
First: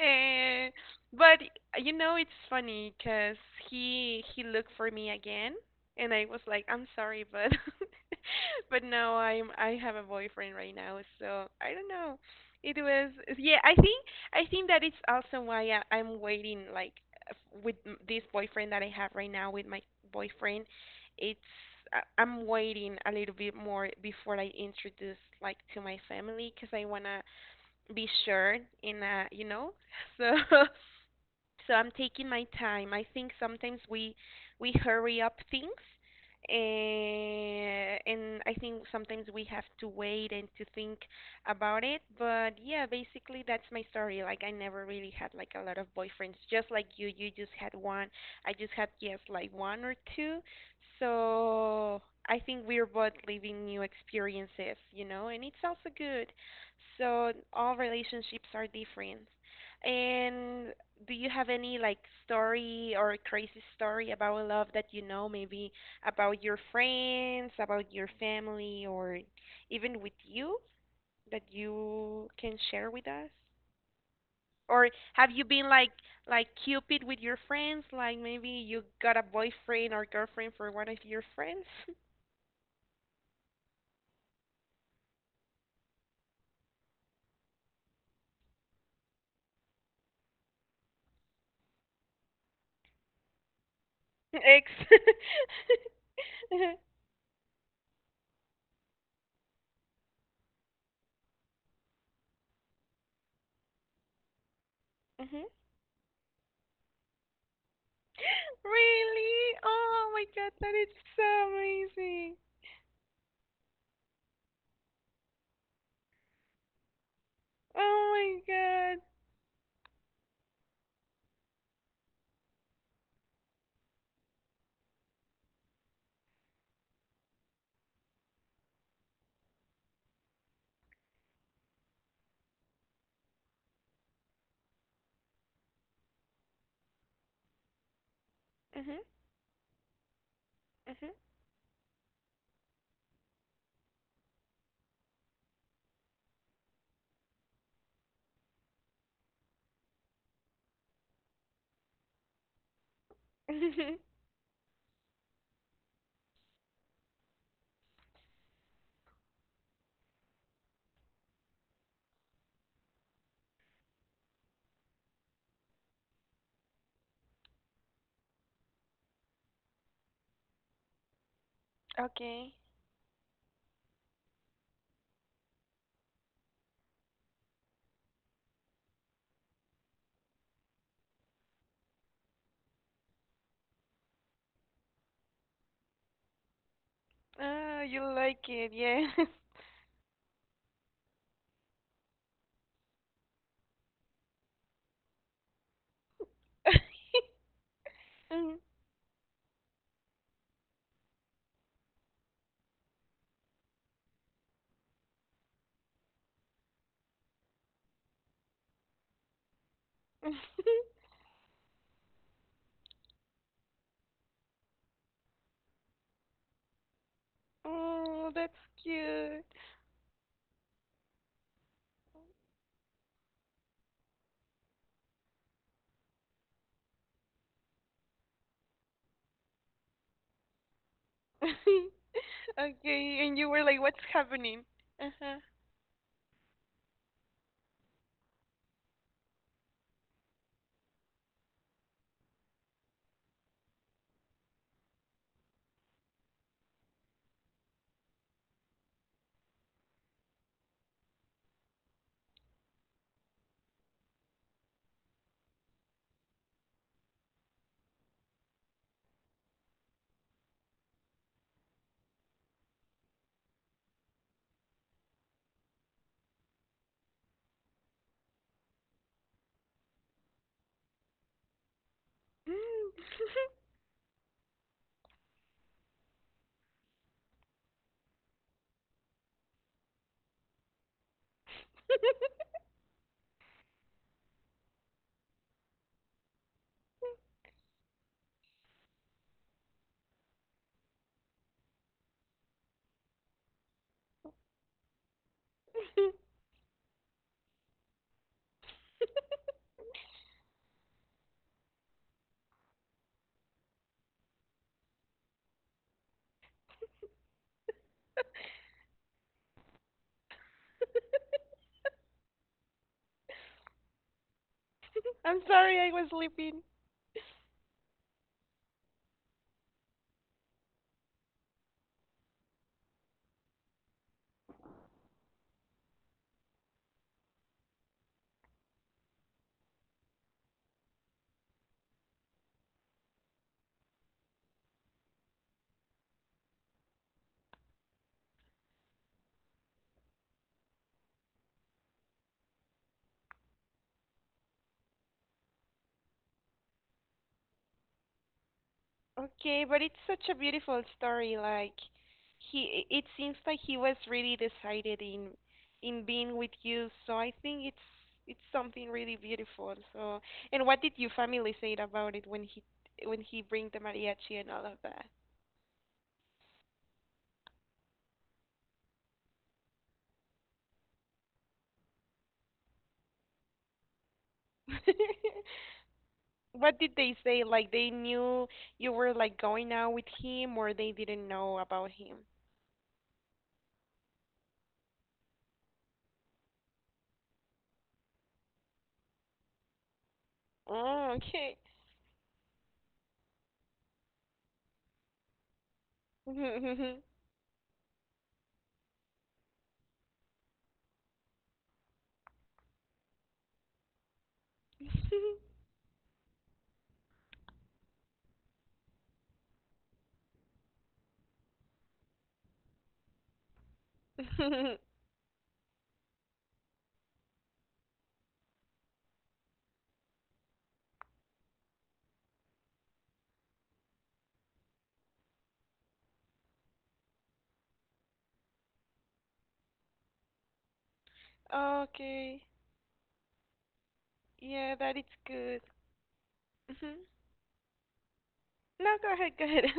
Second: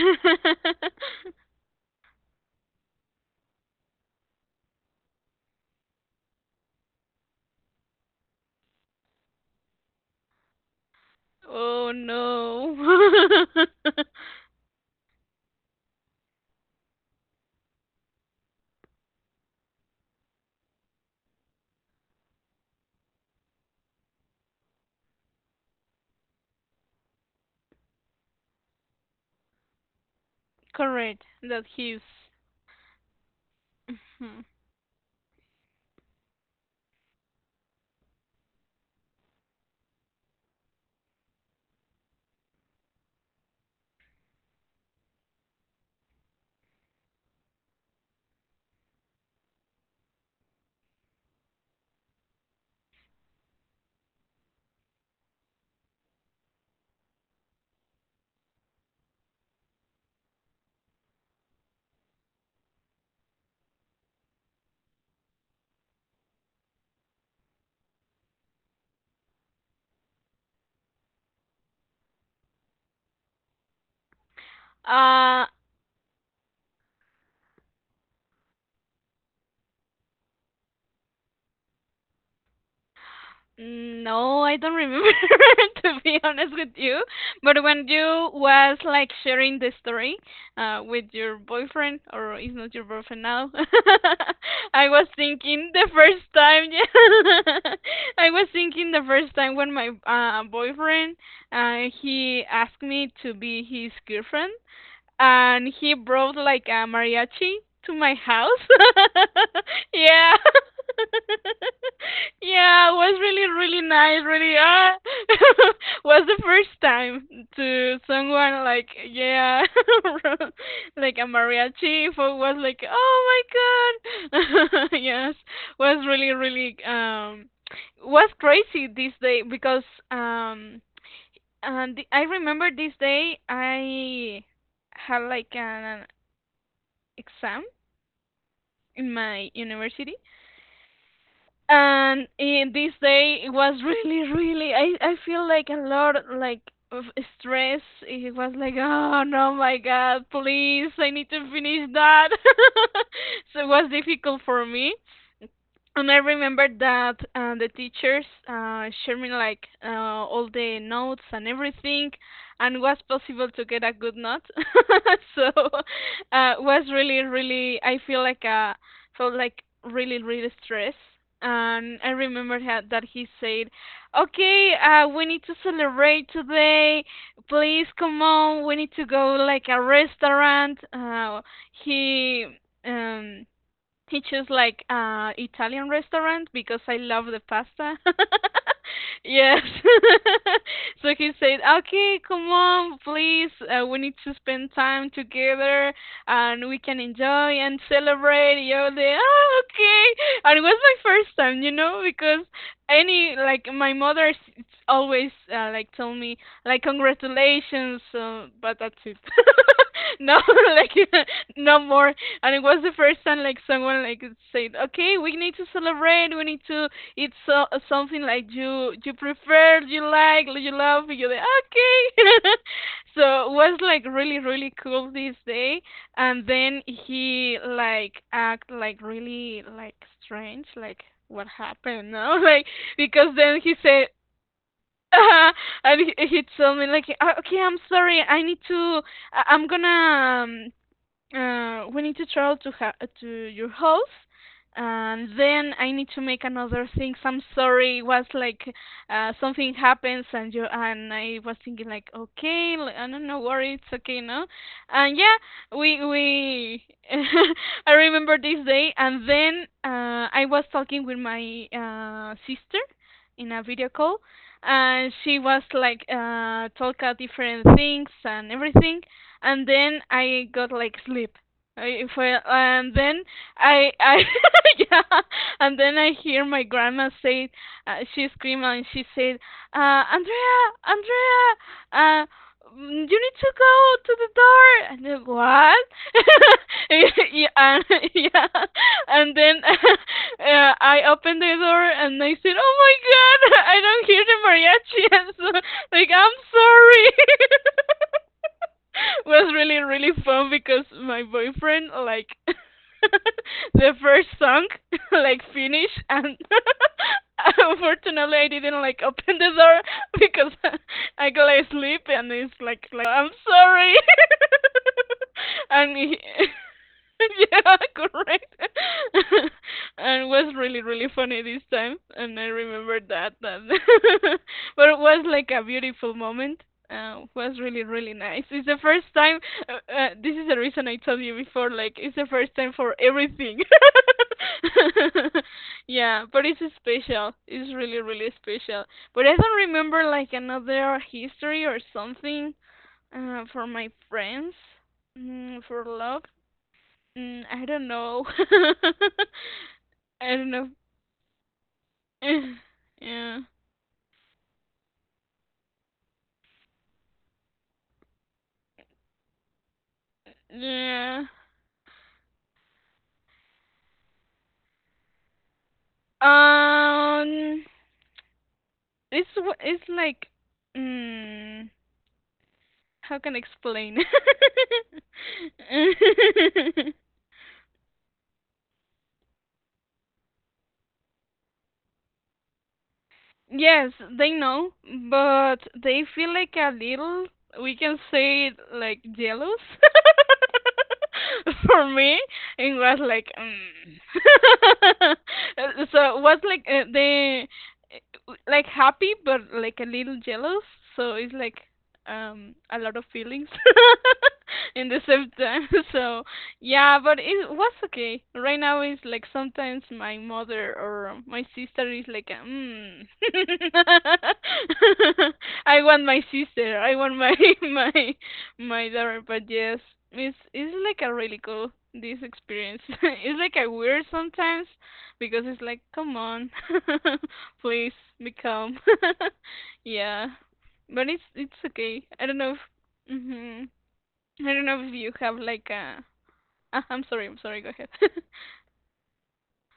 Speaker 1: Eh, but you know, it's funny because he looked for me again, and I was like, I'm sorry, but but no, I have a boyfriend right now. So I don't
Speaker 2: Oh
Speaker 1: know.
Speaker 2: no.
Speaker 1: It was, yeah. I think that it's also why I'm waiting, like this boyfriend that I have right now, with my boyfriend. It's I'm waiting a little bit more before I introduce like to my family because I wanna be sure in a, you know. So
Speaker 2: Correct. That
Speaker 1: so I'm
Speaker 2: he's.
Speaker 1: taking my time. I think sometimes
Speaker 2: Hmm.
Speaker 1: we hurry up things, and I think sometimes we have to wait and to think about it. But yeah, basically that's my story. Like, I never really had like a lot of boyfriends, just like you just had one. I just had, yes, like one or two. So I think we're both living new experiences, you know, and it's also good. So all relationships are different. And do you have any like story or crazy story about love that, you know, maybe about your friends, about your family, or even with you, that you can share with us? Or have you
Speaker 2: Uh,
Speaker 1: been like Cupid with your friends? Like, maybe you got a boyfriend or girlfriend for one of your friends?
Speaker 2: no, I don't remember. To be honest with you. But when you was like sharing the story, with your boyfriend, or is not your boyfriend now,
Speaker 1: Ex.
Speaker 2: I was thinking the first time. Yeah, I was thinking the first time when my boyfriend, he asked me to be his girlfriend,
Speaker 1: Mhm.
Speaker 2: and he brought like a mariachi to my house.
Speaker 1: Really? Oh my
Speaker 2: Yeah.
Speaker 1: god, that is so amazing.
Speaker 2: Yeah, it was really, really nice, really was the first time
Speaker 1: Oh
Speaker 2: to
Speaker 1: my
Speaker 2: someone like,
Speaker 1: god.
Speaker 2: yeah, like a mariachi. For was like, oh my god, yes, was really, really, was crazy this day, because um and the, I remember this day I had like an exam
Speaker 1: Mhm.
Speaker 2: in my university, and in this day it was really, really. I feel like a lot like of stress. It was like, oh no, my God, please, I need to finish that. So it was
Speaker 1: Mhm.
Speaker 2: difficult for me. And I remember that the teachers shared me like all the notes and everything, and was possible to get a good note. So was really, really. I feel like felt like really, really stressed. And I
Speaker 1: Okay.
Speaker 2: remember that he said, "Okay, we need to celebrate today. Please come on. We need to go like a restaurant." He um teaches like Italian restaurant, because I love the
Speaker 1: Oh,
Speaker 2: pasta.
Speaker 1: you like it, yeah?
Speaker 2: Yes. So he said, "Okay, come on, please. We need to spend time together, and we can enjoy and
Speaker 1: Mhm.
Speaker 2: celebrate." You're the, oh, okay. And it was my first time, you know, because any like my mother always like told me like congratulations, but that's it. No, like no more. And it was the first time like someone like said, "Okay, we need to celebrate. We need to eat so something
Speaker 1: Oh,
Speaker 2: like
Speaker 1: that's
Speaker 2: you
Speaker 1: cute.
Speaker 2: prefer, you like, you love." You're like, "Okay." So it was like really, really cool, this day. And then he act like really strange, like what happened? No,
Speaker 1: Okay,
Speaker 2: because
Speaker 1: and you
Speaker 2: then
Speaker 1: were
Speaker 2: he
Speaker 1: like, what's
Speaker 2: said.
Speaker 1: happening? Uh-huh.
Speaker 2: Uh, and he told me like, Okay, I'm sorry, I need to I- I'm gonna we need to travel to to your house, and then I need to make another thing. I'm sorry, it was like something happens." And you and I was thinking like, okay, I don't know, worry, it's okay, no, and yeah, we I remember this day. And then I was talking with my sister in a video call, and she was like, talk about different things and everything, and then I got like sleep. I fell,
Speaker 1: Mm.
Speaker 2: and then I yeah, and then I hear my grandma say, she screamed and she said, Andrea, Andrea, uh, you need to go to the door. And then what? yeah, yeah, and then I opened the door and I said, oh my god, I don't hear the mariachi. so, like I'm sorry. Was really really fun because my boyfriend like the first song like finished, and unfortunately I didn't like open the door because I got asleep, and it's like I'm sorry.
Speaker 1: I'm sorry, I
Speaker 2: And
Speaker 1: was
Speaker 2: he
Speaker 1: sleeping.
Speaker 2: yeah, correct. And it was really, really funny this time. And I remember that. But it was like a beautiful moment. Was really, really nice. It's the first time. This is the reason I told you before. Like, it's the first time for everything. Yeah, but it's special. It's really, really special. But I don't remember like another history or something for my friends, for love. I don't know.
Speaker 1: Okay, but it's such a
Speaker 2: I don't know.
Speaker 1: beautiful story. Like, he, it seems
Speaker 2: Yeah.
Speaker 1: like he was really decided in being with you. So I think it's something really beautiful. So, and what did your
Speaker 2: Yeah.
Speaker 1: family say about it when he bring the mariachi and all of that?
Speaker 2: Um, it's it's like, mm, how can I explain?
Speaker 1: What did they say? Like, they knew you were like going out with him, or they didn't know about him?
Speaker 2: Yes, they know, but they feel like a little, we can say, it, like jealous
Speaker 1: Oh, okay.
Speaker 2: for me. It was like, mm. So it was like they like happy, but like a little jealous. So it's like a lot of feelings in the same time. So yeah, but it was okay. Right now is like sometimes my mother or my sister is like, mm. I want my sister. I want my my my daughter. But yes, it's like a really cool this experience. It's like a weird sometimes because it's like, come on, please become. Yeah, but it's it's okay. I don't
Speaker 1: Okay.
Speaker 2: know if. Hmm. I don't
Speaker 1: Yeah,
Speaker 2: know if
Speaker 1: that is
Speaker 2: you have
Speaker 1: good.
Speaker 2: like a
Speaker 1: Hmm.
Speaker 2: I'm sorry, go ahead.
Speaker 1: No, go ahead, go ahead.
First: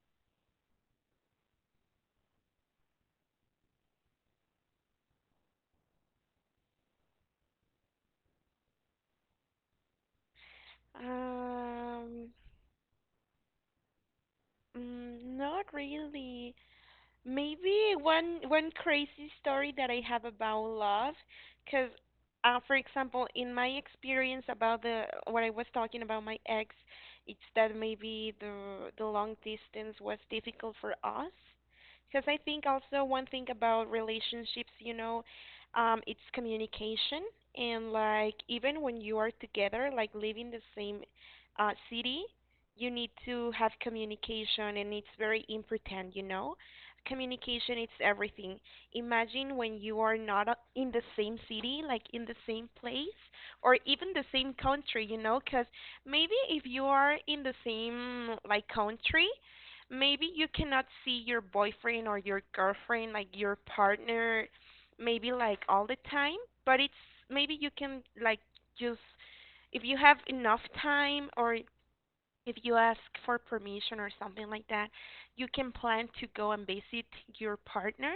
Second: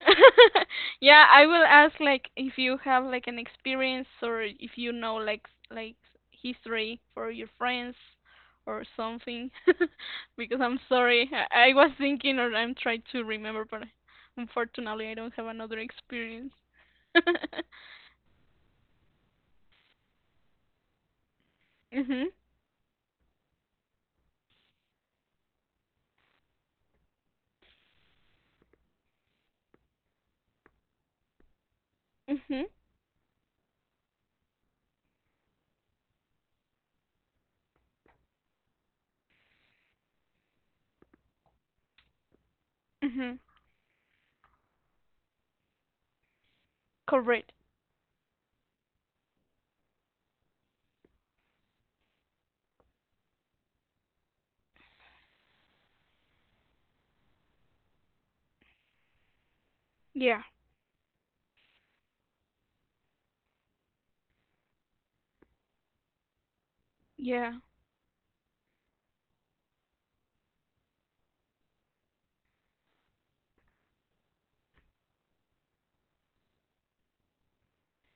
Speaker 2: Yeah, I will ask like if you have like an experience or if you know like history for your friends or something. Because I'm sorry, I was
Speaker 1: Um,
Speaker 2: thinking or I'm trying to remember, but unfortunately I
Speaker 1: mm,
Speaker 2: don't have
Speaker 1: not
Speaker 2: another experience.
Speaker 1: really. Maybe one one crazy story that I have about love, because
Speaker 2: Mhm.
Speaker 1: for example, in my experience about the what I was talking about my ex, it's that maybe the long distance was difficult for us. Because I
Speaker 2: Mhm.
Speaker 1: think also one thing about relationships, you know, it's communication. And like, even when you are together, like living the same city, you need
Speaker 2: Mhm.
Speaker 1: to have communication, and it's very important, you know,
Speaker 2: Correct.
Speaker 1: communication it's everything. Imagine when you are not in the same city, like in the same place, or even the same country, you know? Because maybe if you are in the same like country, maybe
Speaker 2: Yeah.
Speaker 1: you cannot see your boyfriend or your girlfriend, like your partner, maybe like all the time. But it's
Speaker 2: Yeah.
Speaker 1: maybe you can like just if you have enough time, or if you ask for permission or something like that, you can plan to go and visit your partner,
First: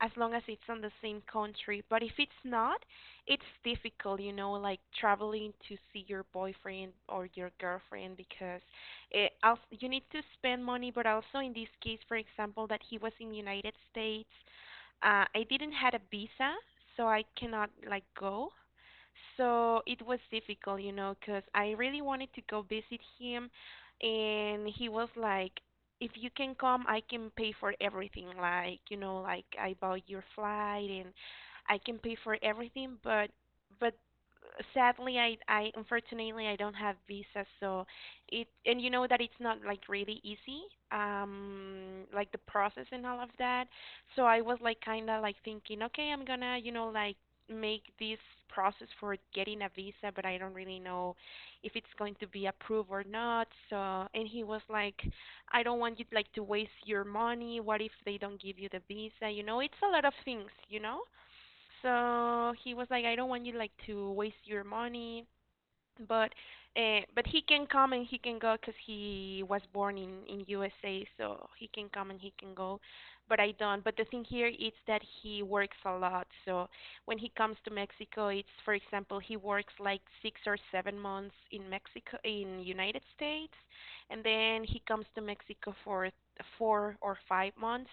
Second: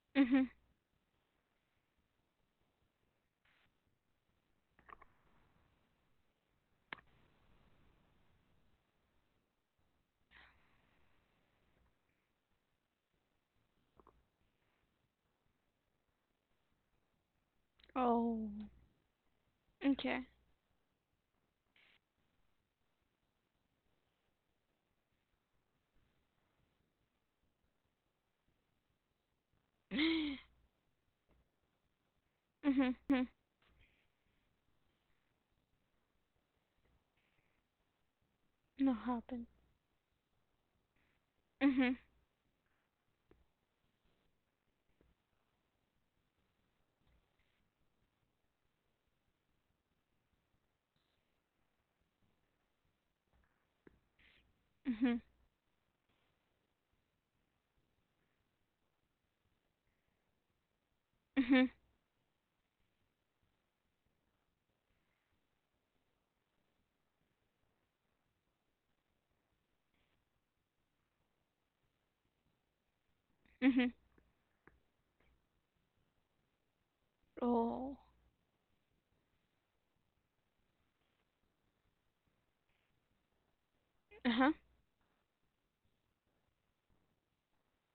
Speaker 1: as long as
Speaker 2: Mhm.
Speaker 1: it's on the same country. But if it's not, it's difficult, you know, like traveling to see your boyfriend or your girlfriend because it, also, you need to spend money. But also in this case, for example, that he was in United States, I didn't had a visa, so I cannot like
Speaker 2: Oh.
Speaker 1: go. So it was
Speaker 2: Okay.
Speaker 1: difficult, you know, because I really wanted to go visit him, and he was like, "If you can come, I can pay for everything. Like, you know, like I bought your
Speaker 2: Mhm.
Speaker 1: flight, and I can pay for everything."
Speaker 2: Mhm.
Speaker 1: But sadly, I unfortunately I don't have visa, so it and you
Speaker 2: No
Speaker 1: know that it's
Speaker 2: happen.
Speaker 1: not like really easy,
Speaker 2: Mhm.
Speaker 1: like the process and all of that. So I was like kind of like thinking, okay, I'm gonna, you know, like make this process for getting a visa, but I don't really know if it's going to be approved or not. So, and he was like,
Speaker 2: Mhm.
Speaker 1: I don't want you like to waste your money. What if they don't give you the visa? You know, it's a lot of things, you know?
Speaker 2: Mhm.
Speaker 1: So, he was like, I don't want you like to waste your money, but but he can come and he can go because he was born in USA, so he can come and he can go. But I don't.
Speaker 2: Mhm.
Speaker 1: But the thing here is that he works a lot. So when he comes to
Speaker 2: Oh.
Speaker 1: Mexico, it's for example he works like 6 or 7 months in Mexico in United States, and
Speaker 2: Uh huh.
Speaker 1: then he comes to Mexico for 4 or 5 months,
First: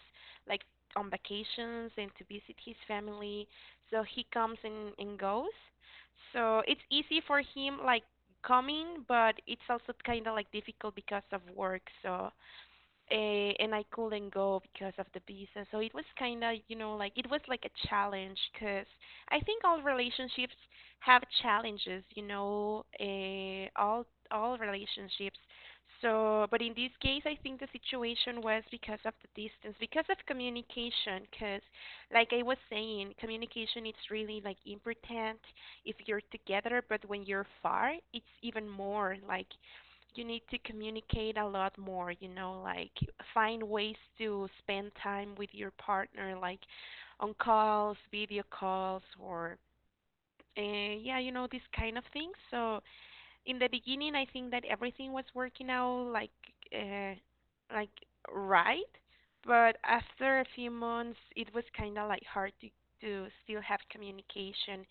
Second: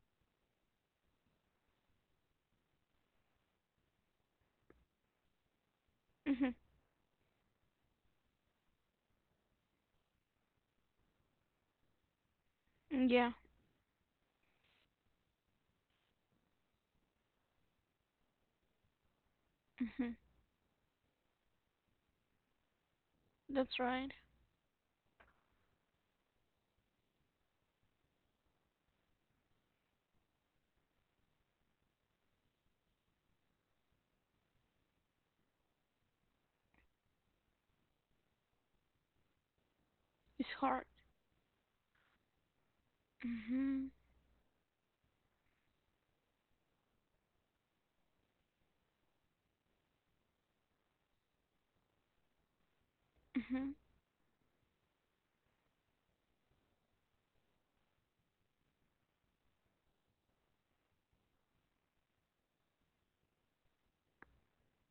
Speaker 1: like on vacations and to visit his family. So he comes and goes.
Speaker 2: Mhm.
Speaker 1: So it's easy for him like coming, but it's also kind of like difficult because of work. So
Speaker 2: Mm, yeah.
Speaker 1: eh, and I couldn't go because of the visa. So it was kind of, you know, like it was like a challenge because I think all
Speaker 2: Mhm.
Speaker 1: relationships have challenges, you know, eh,
Speaker 2: That's right.
Speaker 1: all relationships. So, but in this case, I think the situation was because of the distance, because of communication. Because, like I was saying, communication is really like important if you're together, but when you're far, it's even more like you need
Speaker 2: It's
Speaker 1: to
Speaker 2: hard.
Speaker 1: communicate a lot more, you know, like find
Speaker 2: Mhm.
Speaker 1: ways to spend time with your partner, like on calls, video calls, or yeah, you know, these kind of things. So in the
Speaker 2: Mhm.
Speaker 1: beginning I think that everything was working out uh, like right, but after a few months it was kind of like hard to still have communication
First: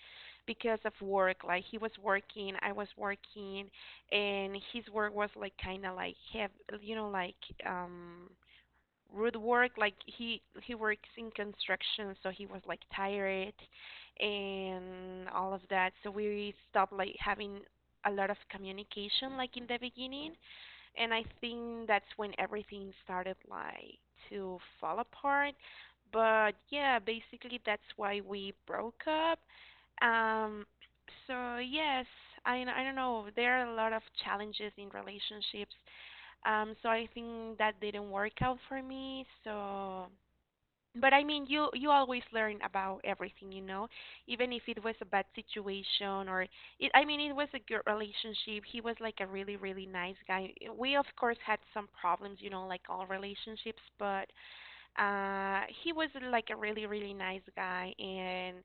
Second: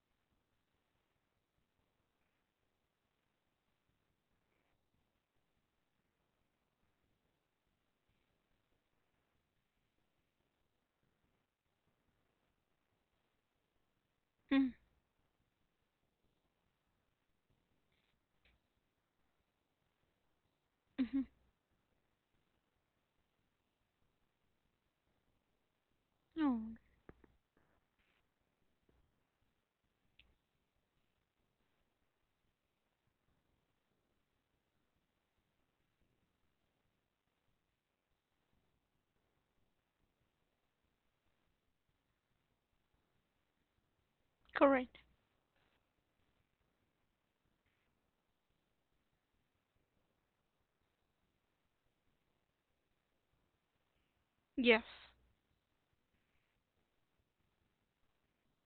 Speaker 1: because of work. Like he was working, I was working, and his work was like kind of like heavy, you know, um Root work like he works in construction, so he was like tired
Speaker 2: Mm.
Speaker 1: and all of that. So we stopped like having a lot of communication like in the beginning, and I
Speaker 2: Mhm.
Speaker 1: think that's when everything started like to fall apart. But
Speaker 2: No.
Speaker 1: yeah, basically that's why we broke up. um so yes, I don't know, there are a lot of challenges in relationships. So I think that didn't work out for me. So, but I mean, you always learn about everything, you know, even if it was
Speaker 2: Correct.
Speaker 1: a bad situation or it. I mean, it was a good relationship. He was like a really really nice guy. We of course had some problems, you know, like all relationships, but
Speaker 2: Yes.
Speaker 1: he was like a really really nice guy. And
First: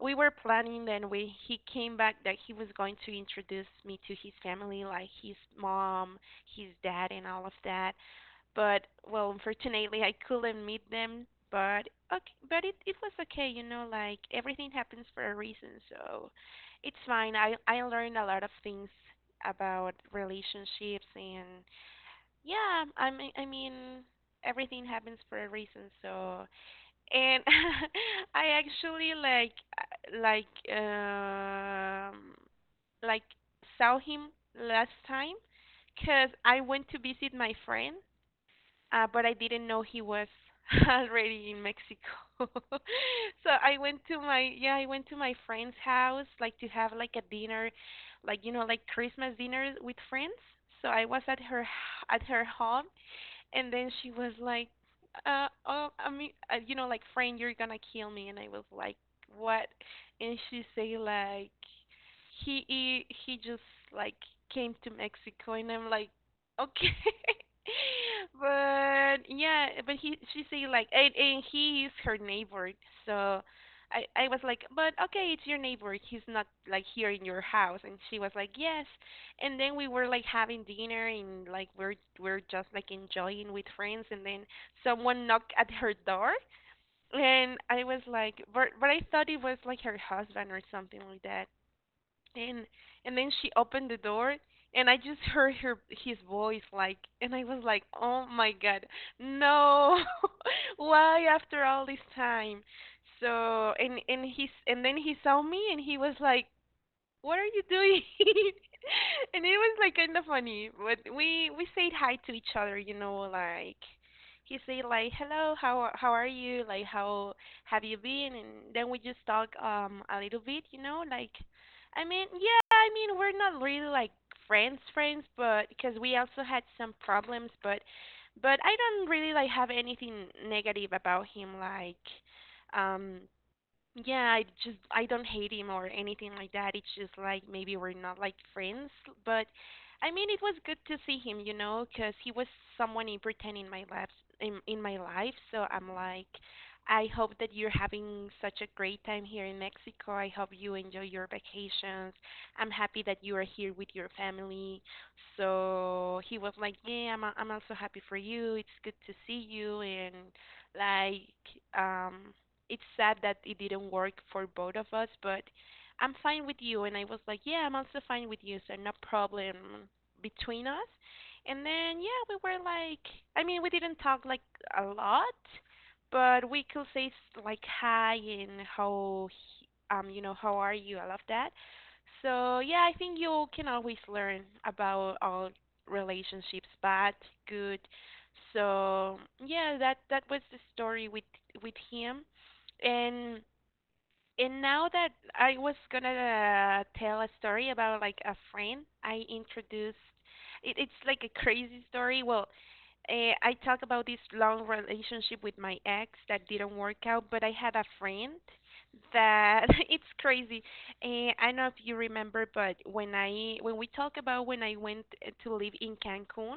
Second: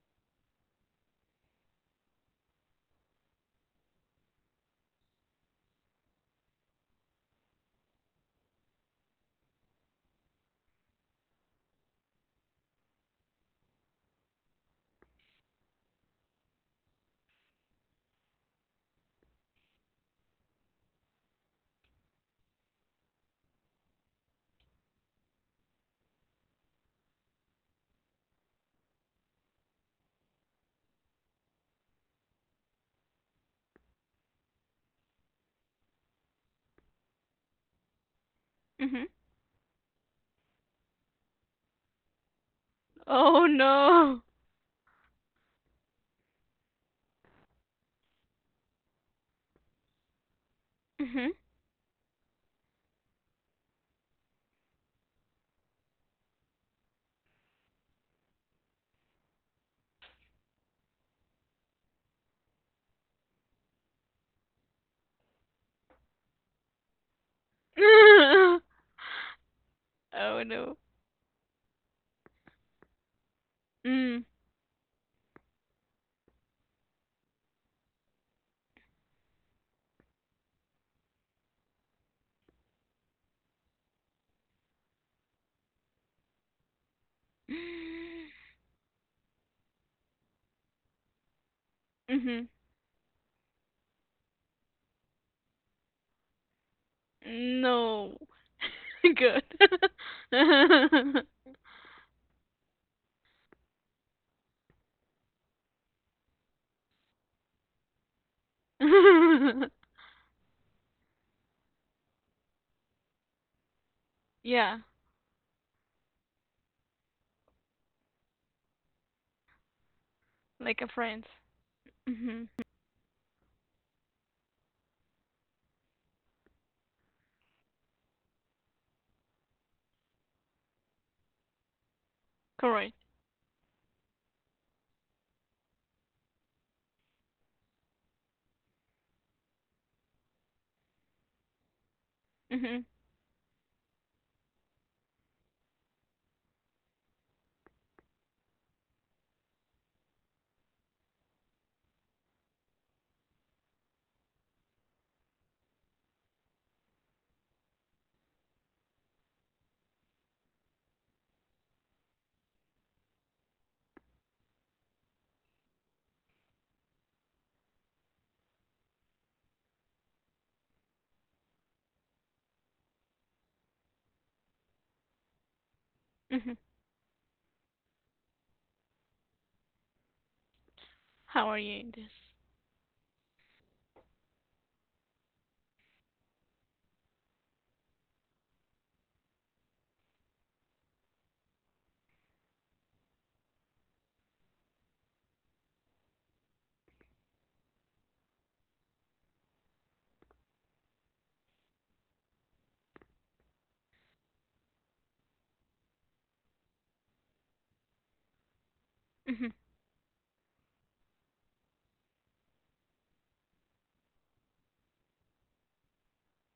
Speaker 1: we were planning. Then we he came back that he was going to introduce me to his family, like his mom, his dad, and all of that. But, well, unfortunately I couldn't meet them. But okay, but it was okay, you know, like everything happens for a reason, so it's fine. I learned a lot of things about relationships. And yeah, I mean everything happens for a reason. So, and I actually like uh, like um like saw him last time because I went to visit my friend.
Speaker 2: Mhm.
Speaker 1: But I didn't know he was already in Mexico.
Speaker 2: Oh
Speaker 1: So I went to
Speaker 2: no.
Speaker 1: my, I went to my friend's house like to have like a dinner, like you know, like Christmas dinner with friends. So I was
Speaker 2: Mhm.
Speaker 1: at at her home, and then she was like, you know, like, friend, you're gonna kill me. And I was like, what? And she say like, he just like came to Mexico, and I'm like, okay. But yeah, but he
Speaker 2: Oh
Speaker 1: she say
Speaker 2: no.
Speaker 1: like, and he is her neighbor, so.
Speaker 2: Mm.
Speaker 1: I was like, but okay, it's your neighbor. He's not like here in your house. And she was like, yes. And then we were like having dinner, and like we're just like enjoying with friends. And then someone knocked at her door, and I was like, but I thought it was like her husband or something like that.
Speaker 2: Mhm.
Speaker 1: and and then she opened the door, and I just heard her his voice like, and I was like,
Speaker 2: No.
Speaker 1: oh my god,
Speaker 2: Good.
Speaker 1: no. Why after all this time? So and he's and then he saw me and he was like, what are you doing? And it was like kind of funny, but we said hi to each other, you know, like he
Speaker 2: Yeah.
Speaker 1: said like hello, how are you? Like how have you been? And then we just talk a little bit,
Speaker 2: Like
Speaker 1: you
Speaker 2: a
Speaker 1: know,
Speaker 2: friend.
Speaker 1: like I mean,
Speaker 2: Mhm.
Speaker 1: yeah, I mean, we're not really like friends friends, but because we also had some problems. But I don't really like have anything negative about him, like
Speaker 2: Correct.
Speaker 1: um yeah. I just, I don't hate him or anything like that. It's just like, maybe we're not like friends, but I mean, it was good to see him, you know, 'cause he was
Speaker 2: Mhm.
Speaker 1: someone important in my life, in my life. So I'm like, I hope that you're having such a great time here in Mexico. I hope you enjoy your vacations. I'm happy that you are here with your family. So he was like, yeah, I'm also happy for you. It's good to see you, and like um it's sad that it didn't work for both of us, but I'm fine with you. And I was like, yeah, I'm also fine with you, so no problem between us. And then, yeah, we were like, I mean, we didn't talk like a lot, but
Speaker 2: Mhm.
Speaker 1: we could say like hi and you know, how are you? I love
Speaker 2: How
Speaker 1: that.
Speaker 2: are you in this?
Speaker 1: So, yeah, I think you can always learn about all relationships, bad, good. So, yeah, that was the story with him. And and now that I was gonna tell a story about like a friend I introduced, it's like a crazy story. Well, I talk about this long relationship with my ex that didn't work out, but I had a friend
Speaker 2: Mhm.
Speaker 1: that it's crazy. I don't know if you remember, but when I when we talk about when I went to live in Cancun,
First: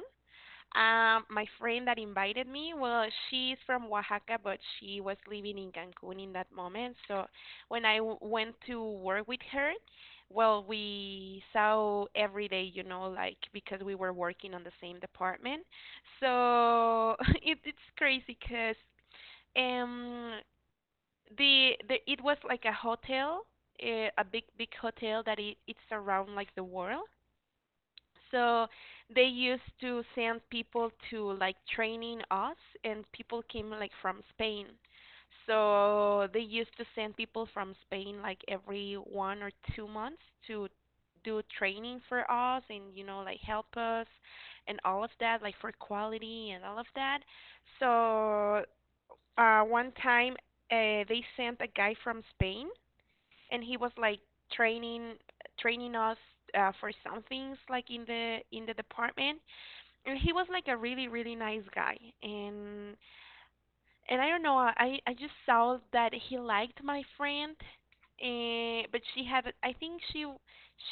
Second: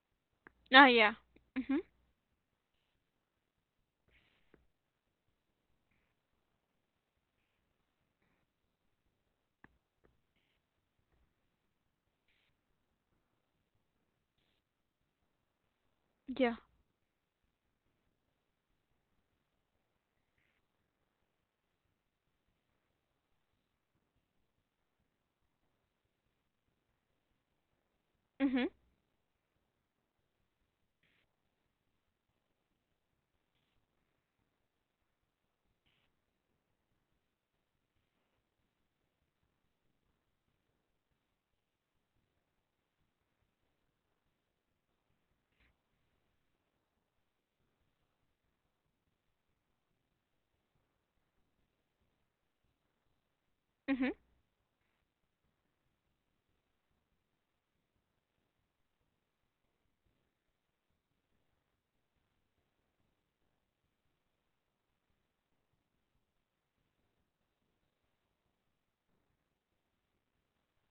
Speaker 2: Ah, yeah.
Speaker 1: my
Speaker 2: Mhm.
Speaker 1: friend that invited me, well, she's from Oaxaca, but she was living in Cancun in that moment. So when went to work with her, well, we saw every day, you know, like because we were working on the same department.
Speaker 2: Yeah.
Speaker 1: So it's crazy 'cause um the it was like a hotel, eh, a big big hotel that it's around like the world. So
Speaker 2: Mhm.
Speaker 1: they used to send people to like training us, and people came like from Spain. So they used to send people from Spain like every 1 or 2 months to do training for us and, you know, like help us and all of that, like for quality and all of that. So one time they sent a guy from Spain, and he was
Speaker 2: Mhm.
Speaker 1: like training training us for some things like in the department. And he was like a really really nice guy. and and I don't know, I just saw that he liked my friend. And but she had, I think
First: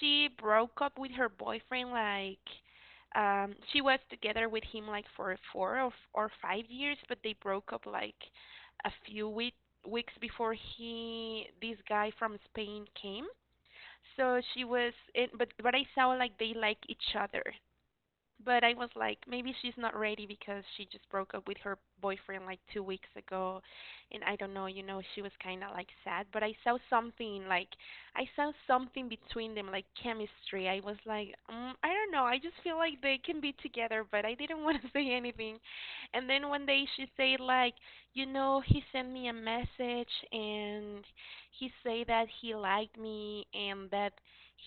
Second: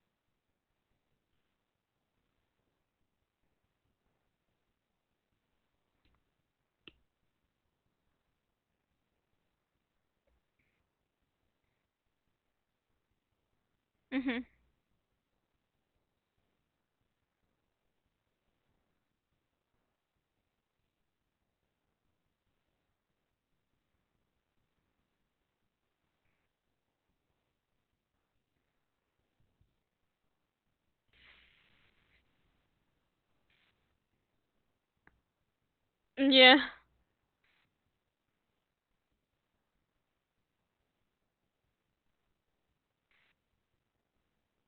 Speaker 1: she broke up with her boyfriend like she was together with him like for four or 5 years, but they broke up like a few weeks before he this guy from Spain came. So
Speaker 2: Mhm.
Speaker 1: she was, but I saw like they like each other. But I was like, maybe she's not ready because she just broke up with her boyfriend like 2 weeks ago. And I don't know, you know, she was kind of like sad. But I saw something like, I saw something between them like chemistry. I was like, mm, I don't know, I just feel like they can be together, but I didn't want to say anything. And then
Speaker 2: Yeah.
Speaker 1: one day she said like, you know, he sent me a message and he said that he liked me and that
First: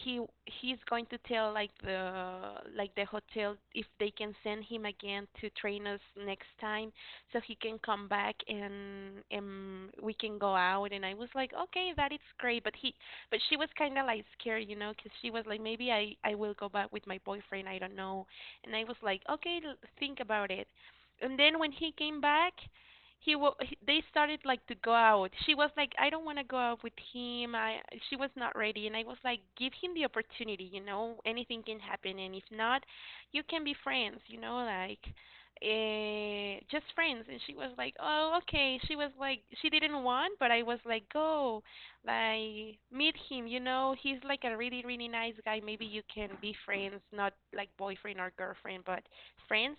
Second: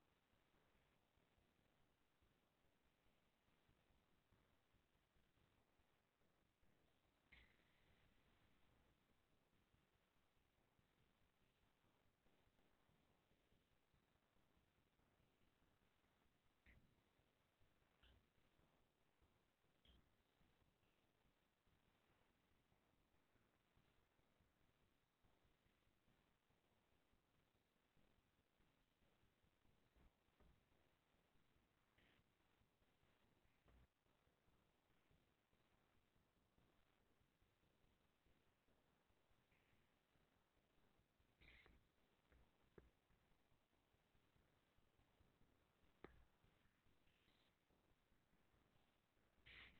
Speaker 1: he he's going to tell like the hotel if they can send him again to train us next time so he can come back and we can go out. And I was like, okay, that is great. But he but she was kind of like scared, you know, because she was like, maybe I will go back with my boyfriend, I don't know. And I was like, okay, think about it. And then when he came back, they started like to go out. She was like, I don't want to go out with him. I She was not ready. And I was like, give him the opportunity, you know, anything can happen. And if not, you can be friends, you know, like just friends. And she was like, oh okay. She was like, she didn't want. But I was like, go like meet him, you know, he's like a really really nice guy. Maybe you can be friends, not like boyfriend or girlfriend, but friends.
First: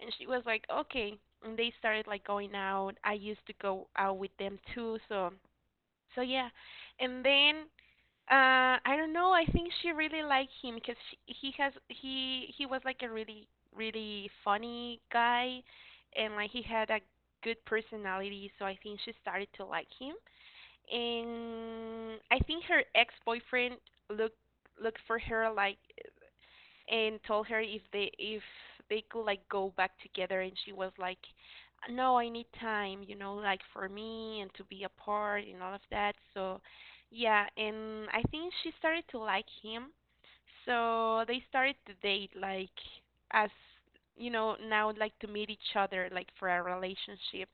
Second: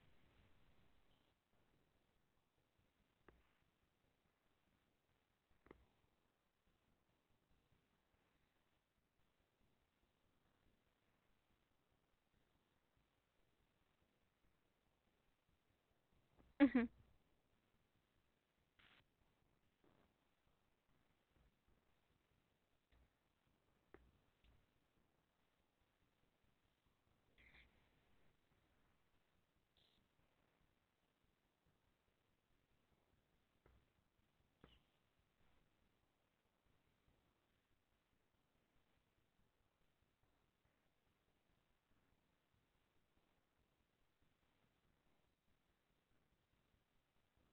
Speaker 1: And she was like, okay. And they started like going out. I used to go out with them too. So, so yeah. And then I don't know, I think she really liked him because he was like a really really funny guy, and like he
Speaker 2: Mhm.
Speaker 1: had a good personality. So I think she started to like him. And I think her ex boyfriend looked looked for her like and told her if they could like go back together. And she was like, no, I need time, you know, like for me, and to be apart and all of that. So yeah, and I think she started to like him. So they started to date, like as, you know, now like to meet each other like for a relationship.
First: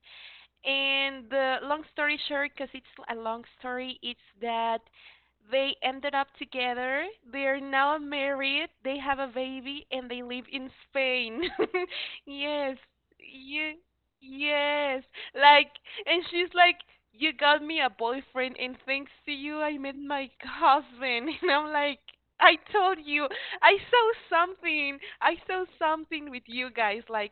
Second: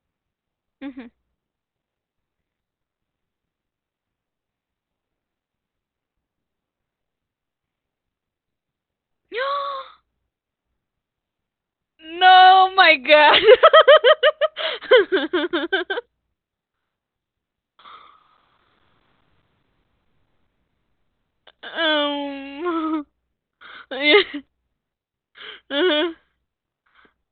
Speaker 2: Mhm.
Speaker 1: And the long story short, because it's a long story, it's that they ended up together. They are now married. They have a baby, and they live in Spain.
Speaker 2: No,
Speaker 1: Yes,
Speaker 2: my God.
Speaker 1: you, yes. Like, and she's like, "You got me a boyfriend, and thanks to you, I met my husband." And I'm like, "I told
Speaker 2: Um.
Speaker 1: you, I saw
Speaker 2: Yeah.
Speaker 1: something. I saw
Speaker 2: Uh-huh.
Speaker 1: something with you guys. Like,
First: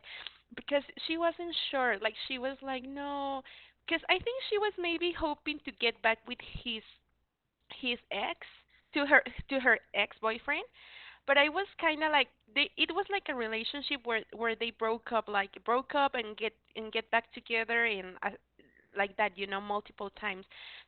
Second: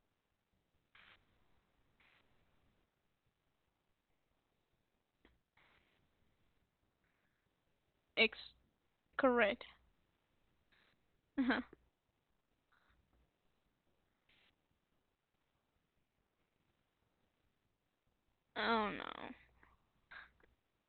Speaker 1: because she wasn't sure. Like she was like, no, because I think she was maybe hoping to get back with his ex,
Speaker 2: It's
Speaker 1: to her
Speaker 2: correct.
Speaker 1: ex boyfriend, but I
Speaker 2: Uh-huh.
Speaker 1: was kind of like they. It was like a relationship where they broke up, like broke up and get back together and
Speaker 2: Oh no.
Speaker 1: like that, you know, multiple times.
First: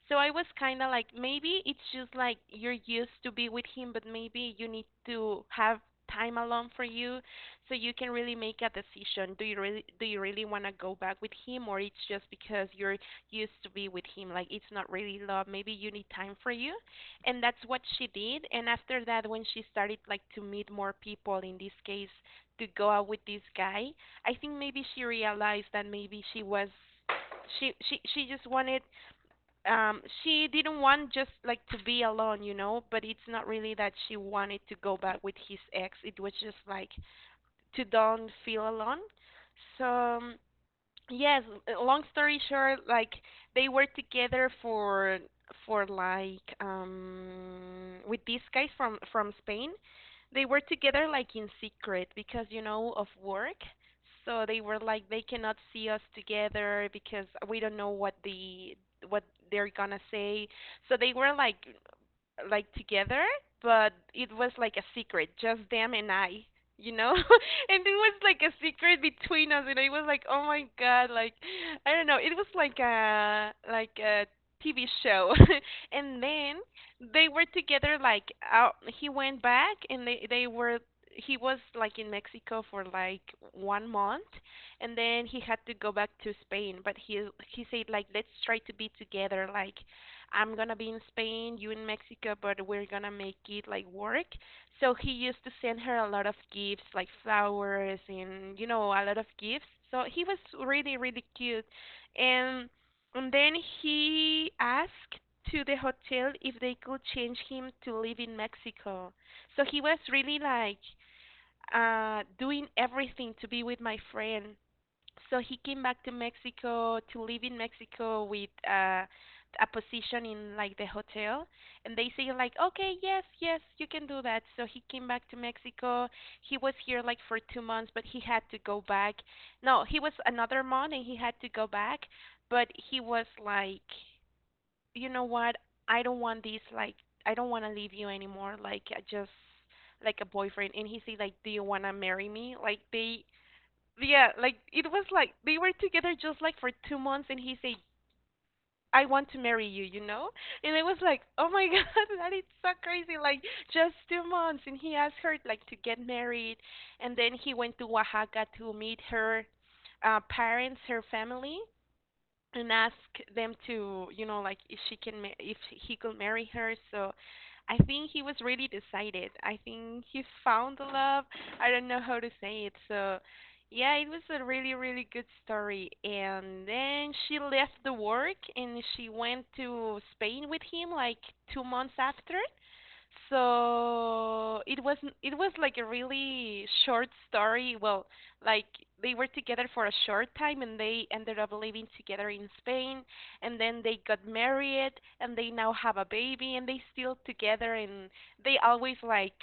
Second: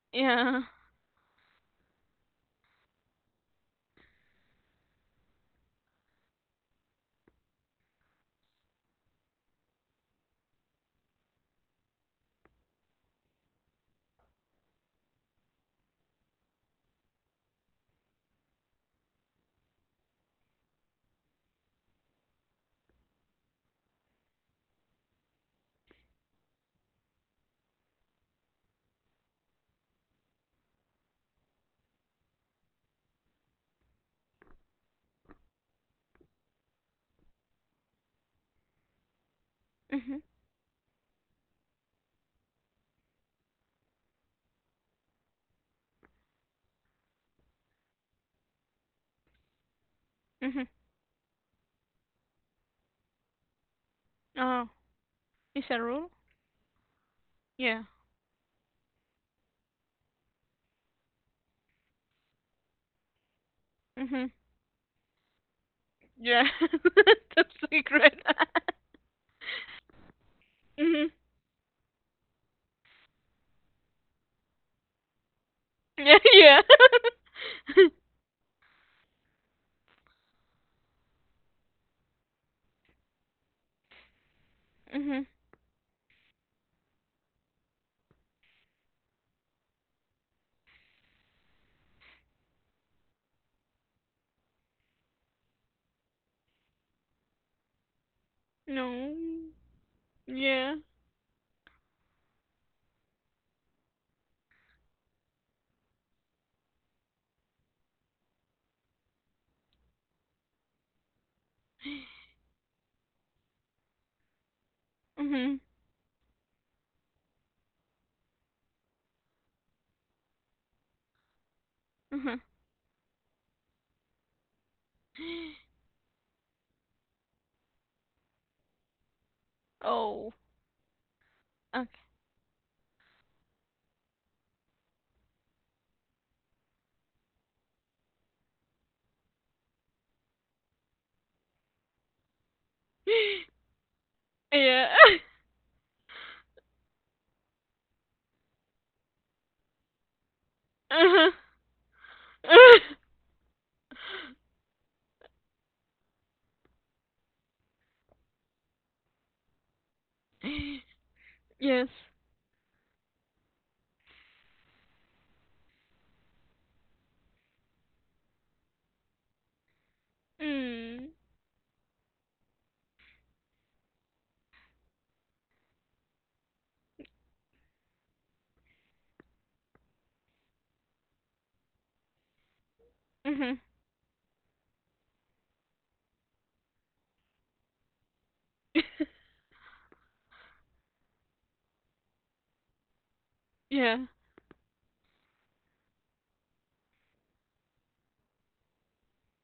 Speaker 1: So I was
Speaker 2: Yeah.
Speaker 1: kind of like maybe it's just like you're used to be with him, but maybe you need to have time alone for you so you can really make a decision. Do you really want to go back with him, or it's just because you're used to be with him, like it's not really love? Maybe you need time for you. And that's what she did, and after that when she started like to meet more people, in this case to go out with this guy, I think maybe she realized that maybe she was she just wanted she didn't want just like to be alone, you know, but it's not really that she wanted to go back with his ex. It was just like to don't feel alone. so
Speaker 2: Mhm.
Speaker 1: um, yes, long story short, like they were together for like with these guys from Spain. They were
Speaker 2: Mhm.
Speaker 1: together like in secret because, you know, of work. So they
Speaker 2: Oh,
Speaker 1: were like, they cannot
Speaker 2: is that a
Speaker 1: see us
Speaker 2: rule?
Speaker 1: together because we don't
Speaker 2: Yeah.
Speaker 1: know what the what they're gonna say. So they were like together, but
Speaker 2: Mhm.
Speaker 1: it was like a secret, just them and
Speaker 2: Yeah.
Speaker 1: I,
Speaker 2: That's
Speaker 1: And it was
Speaker 2: secret.
Speaker 1: like a secret between us, and I was like, "Oh my
Speaker 2: Mhm.
Speaker 1: god, like I don't know, it was like a TV show."
Speaker 2: Yeah.
Speaker 1: And then
Speaker 2: Yeah.
Speaker 1: they were together like out. He went back, and they were he was like in Mexico for like 1 month, and
Speaker 2: Mhm.
Speaker 1: then he had to go back to Spain. But he said like, let's try to be together. Like, I'm gonna be in Spain, you in Mexico, but we're gonna make it like work. So he used to send her a lot of gifts, like flowers and, you know, a
Speaker 2: No.
Speaker 1: lot of gifts. So he was
Speaker 2: Yeah.
Speaker 1: really really cute, and and then he asked to the hotel if they could change him to live in Mexico. So he was really like doing everything to be with my friend. So
Speaker 2: Mhm.
Speaker 1: he came back to Mexico to live in Mexico with a position in like the hotel, and they say
Speaker 2: Mhm.
Speaker 1: like, okay, yes, yes, you can do that. So he came back to Mexico. He was here like for 2 months, but he had to go back. No, he was
Speaker 2: Oh.
Speaker 1: another month, and he had to go
Speaker 2: Okay.
Speaker 1: back. But he was like, you know what? I don't want this. Like, I don't want to leave you anymore. Like, I just like a boyfriend. And he said like, do you want to marry me? Like they yeah, like it
Speaker 2: Yeah.
Speaker 1: was like they were together just like for 2 months, and he said, "I want to marry you," you know. And I was like,
Speaker 2: Uh-huh.
Speaker 1: "Oh my god, that is so
Speaker 2: Uh,
Speaker 1: crazy!" Like just 2 months, and he asked her like to get married. And then he went to Oaxaca to meet her parents, her family,
Speaker 2: yes.
Speaker 1: and ask them to, you know, like, if she can, if he could marry her. So I think he was really decided. I think he found the
Speaker 2: Mm.
Speaker 1: love. I don't know how to say it. So yeah, it was a really, really good story. And then she left the work and she went to Spain with him like 2 months after.
Speaker 2: Mhm.
Speaker 1: So it was like a really short story. Well, like they were together for a short time and they ended up living together in Spain, and then
Speaker 2: Yeah.
Speaker 1: they got married, and they now have a baby, and they still together. And they always like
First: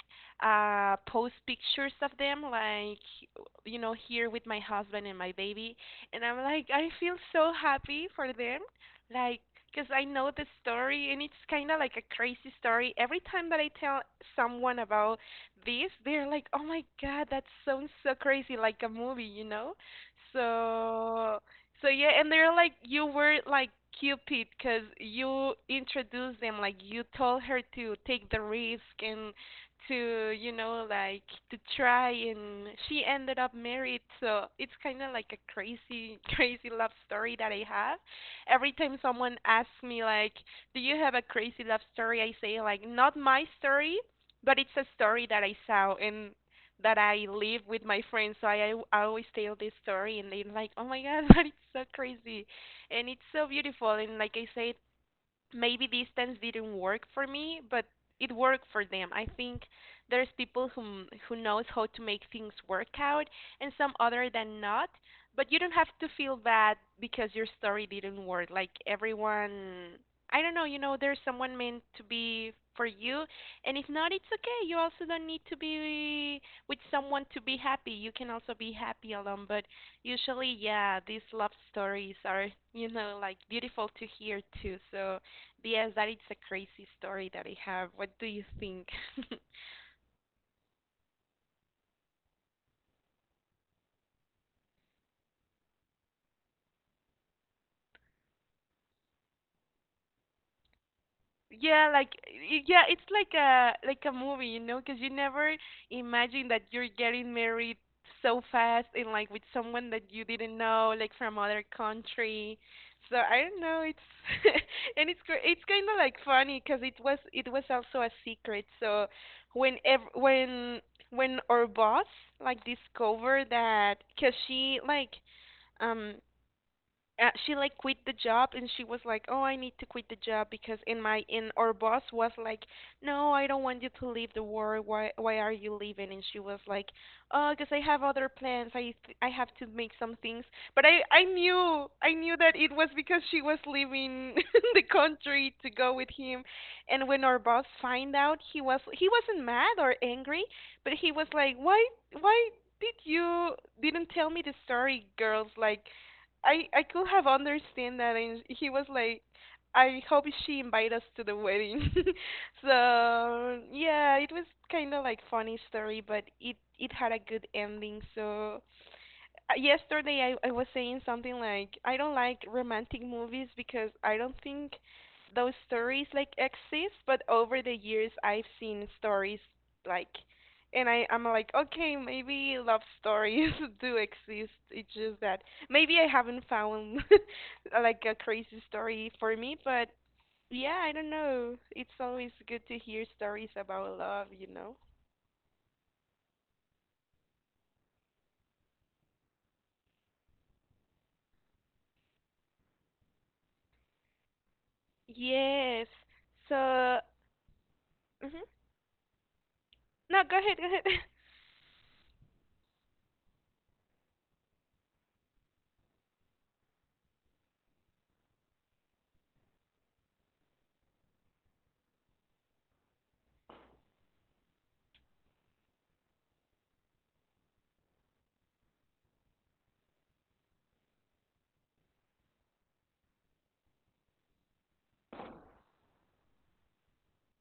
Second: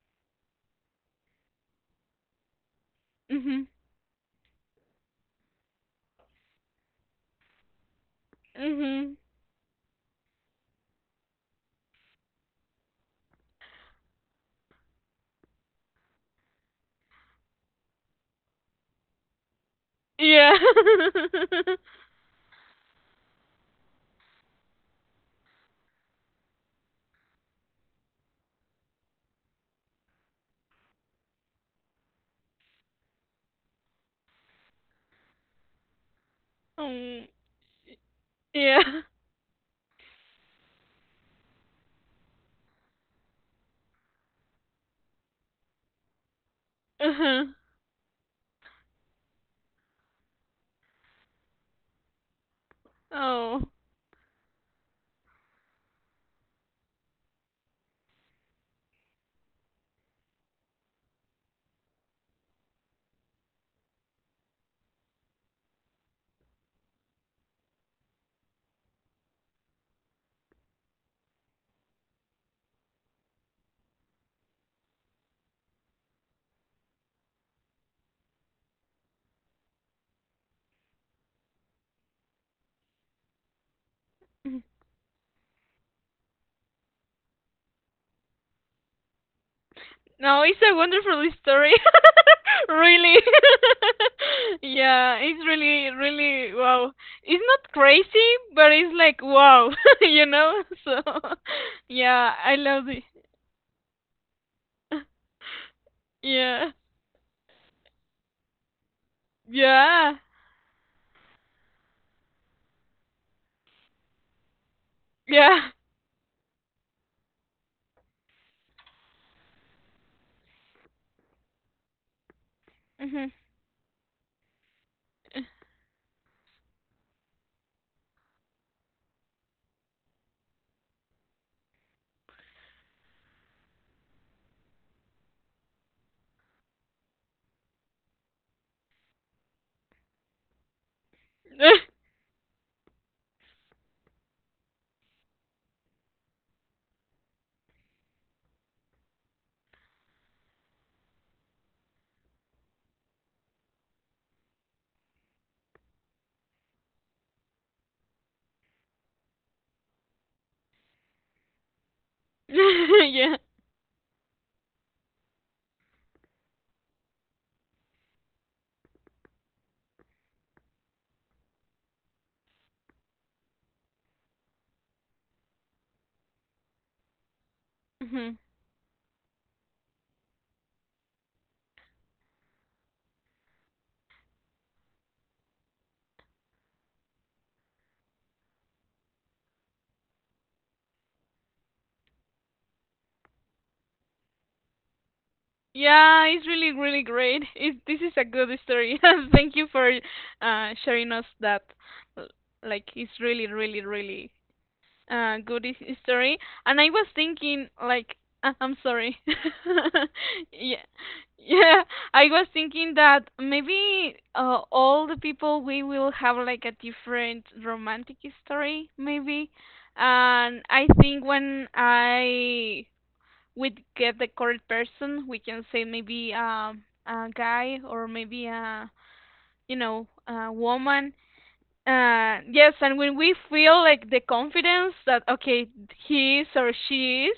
Speaker 1: post pictures of them, like,
Speaker 2: Mhm.
Speaker 1: you know, here with my husband and my baby. And I'm like, I feel so happy for them.
Speaker 2: Mhm.
Speaker 1: Like, because I know the story, and it's kind of like a crazy story. Every time that I tell someone about this, they're like, oh my God, that sounds so crazy, like a movie, you know?
Speaker 2: Yeah.
Speaker 1: So, so yeah, and they're like, you were like Cupid because you introduced them, like, you told her to take the risk and to, you know, like, to try, and she ended up married. So it's kind of like a crazy, crazy love
Speaker 2: Oh.
Speaker 1: story that I have. Every time
Speaker 2: Yeah.
Speaker 1: someone asks me like, "Do you have a crazy love story?" I say like, "Not my story, but it's a story that I saw and that I
Speaker 2: Uh-huh.
Speaker 1: live with my friends." So I always tell this story, and they're like, "Oh my God, but it's so crazy, and it's so
Speaker 2: Oh.
Speaker 1: beautiful." And like I said, maybe distance didn't work for me, but it worked for them. I think there's people who knows how to make things work out, and some other than not. But you don't have to feel bad because your story didn't work. Like everyone, I don't know, you know, there's someone meant to be for you, and if not, it's okay. You also don't need to be with someone to be happy. You can also be happy alone. But usually, yeah, these love stories are, you know, like beautiful to hear
Speaker 2: Mhm.
Speaker 1: too. So yes, that is a crazy story that I have. What do you think?
Speaker 2: No, it's a wonderful story. Really. Yeah, it's really, really wow. It's not crazy, but it's like wow, you know? So,
Speaker 1: Yeah, like
Speaker 2: yeah, I
Speaker 1: yeah,
Speaker 2: love
Speaker 1: it's
Speaker 2: it.
Speaker 1: like a movie, you know, because you never imagine that
Speaker 2: Yeah.
Speaker 1: you're getting married so fast and like with someone that you
Speaker 2: Yeah.
Speaker 1: didn't know, like from other country. So I don't know. It's and it's it's
Speaker 2: Yeah.
Speaker 1: kind of like funny because it was also a secret. So when when our boss like
Speaker 2: Hmm.
Speaker 1: discovered that, because um she like quit the job, and she was like, oh, I need to quit the job because in my in our boss was like, no, I don't want you to leave the work. Why are you leaving? And she was like, oh, because I have other plans. I have to make some things. But I knew I knew that it was because she was leaving the country to go with him. And when our boss find out, he was he wasn't mad or angry, but he was like, why did you didn't tell me the story, girls? Like I could have understand that. And he was like, "I hope she invite us to the wedding."
Speaker 2: Yeah.
Speaker 1: So yeah, it was kind of like funny story, but it had a good ending. So yesterday, I was saying something like, I don't like romantic movies because I don't think those stories like exist, but over the years,
Speaker 2: Hmm.
Speaker 1: I've seen stories like, and I'm like, okay, maybe love stories do exist. It's just that maybe I haven't found like a crazy story for me, but yeah, I don't know. It's always good to hear stories about love, you know?
Speaker 2: Yeah, it's really, really great. It, this is a good story. Thank you for sharing us that. L- Like, it's really, really, really good
Speaker 1: Yes.
Speaker 2: history.
Speaker 1: So,
Speaker 2: And I
Speaker 1: mhm.
Speaker 2: was thinking, like, I'm sorry.
Speaker 1: No, go ahead, go ahead.
Speaker 2: Yeah, yeah. I was thinking that maybe all the people we will have like a different romantic history, maybe. And I think when I would get the correct person, we can say maybe a guy or maybe a you know a woman, yes, and when we feel like the confidence that okay, he is or she is,